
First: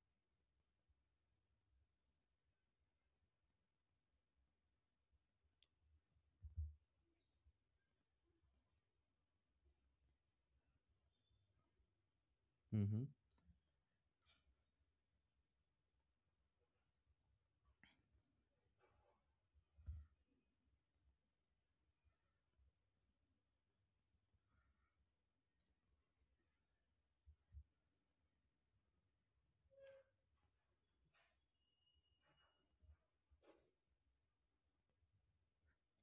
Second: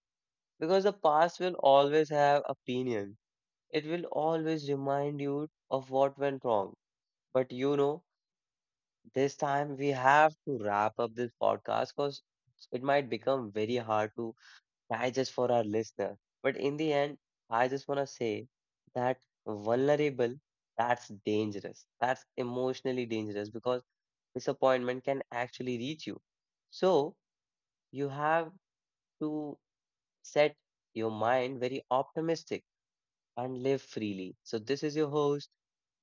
Speaker 1: because the past will always have opinions. It will always remind you of what went wrong. But you know, this time we have to wrap up this podcast because it
Speaker 2: Hmm.
Speaker 1: might become very hard to digest for our listener. But in the end, I just want to say that vulnerable, that's dangerous. That's emotionally dangerous because disappointment can actually reach you. So you have to set your mind very optimistic and live freely. So, this is your host.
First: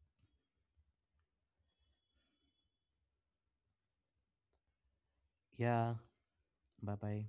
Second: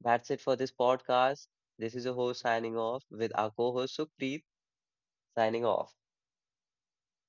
Speaker 1: That's it for this podcast. This is your host signing off with our co host Sukhpreet signing
Speaker 2: Yeah.
Speaker 1: off.
Speaker 2: Bye bye.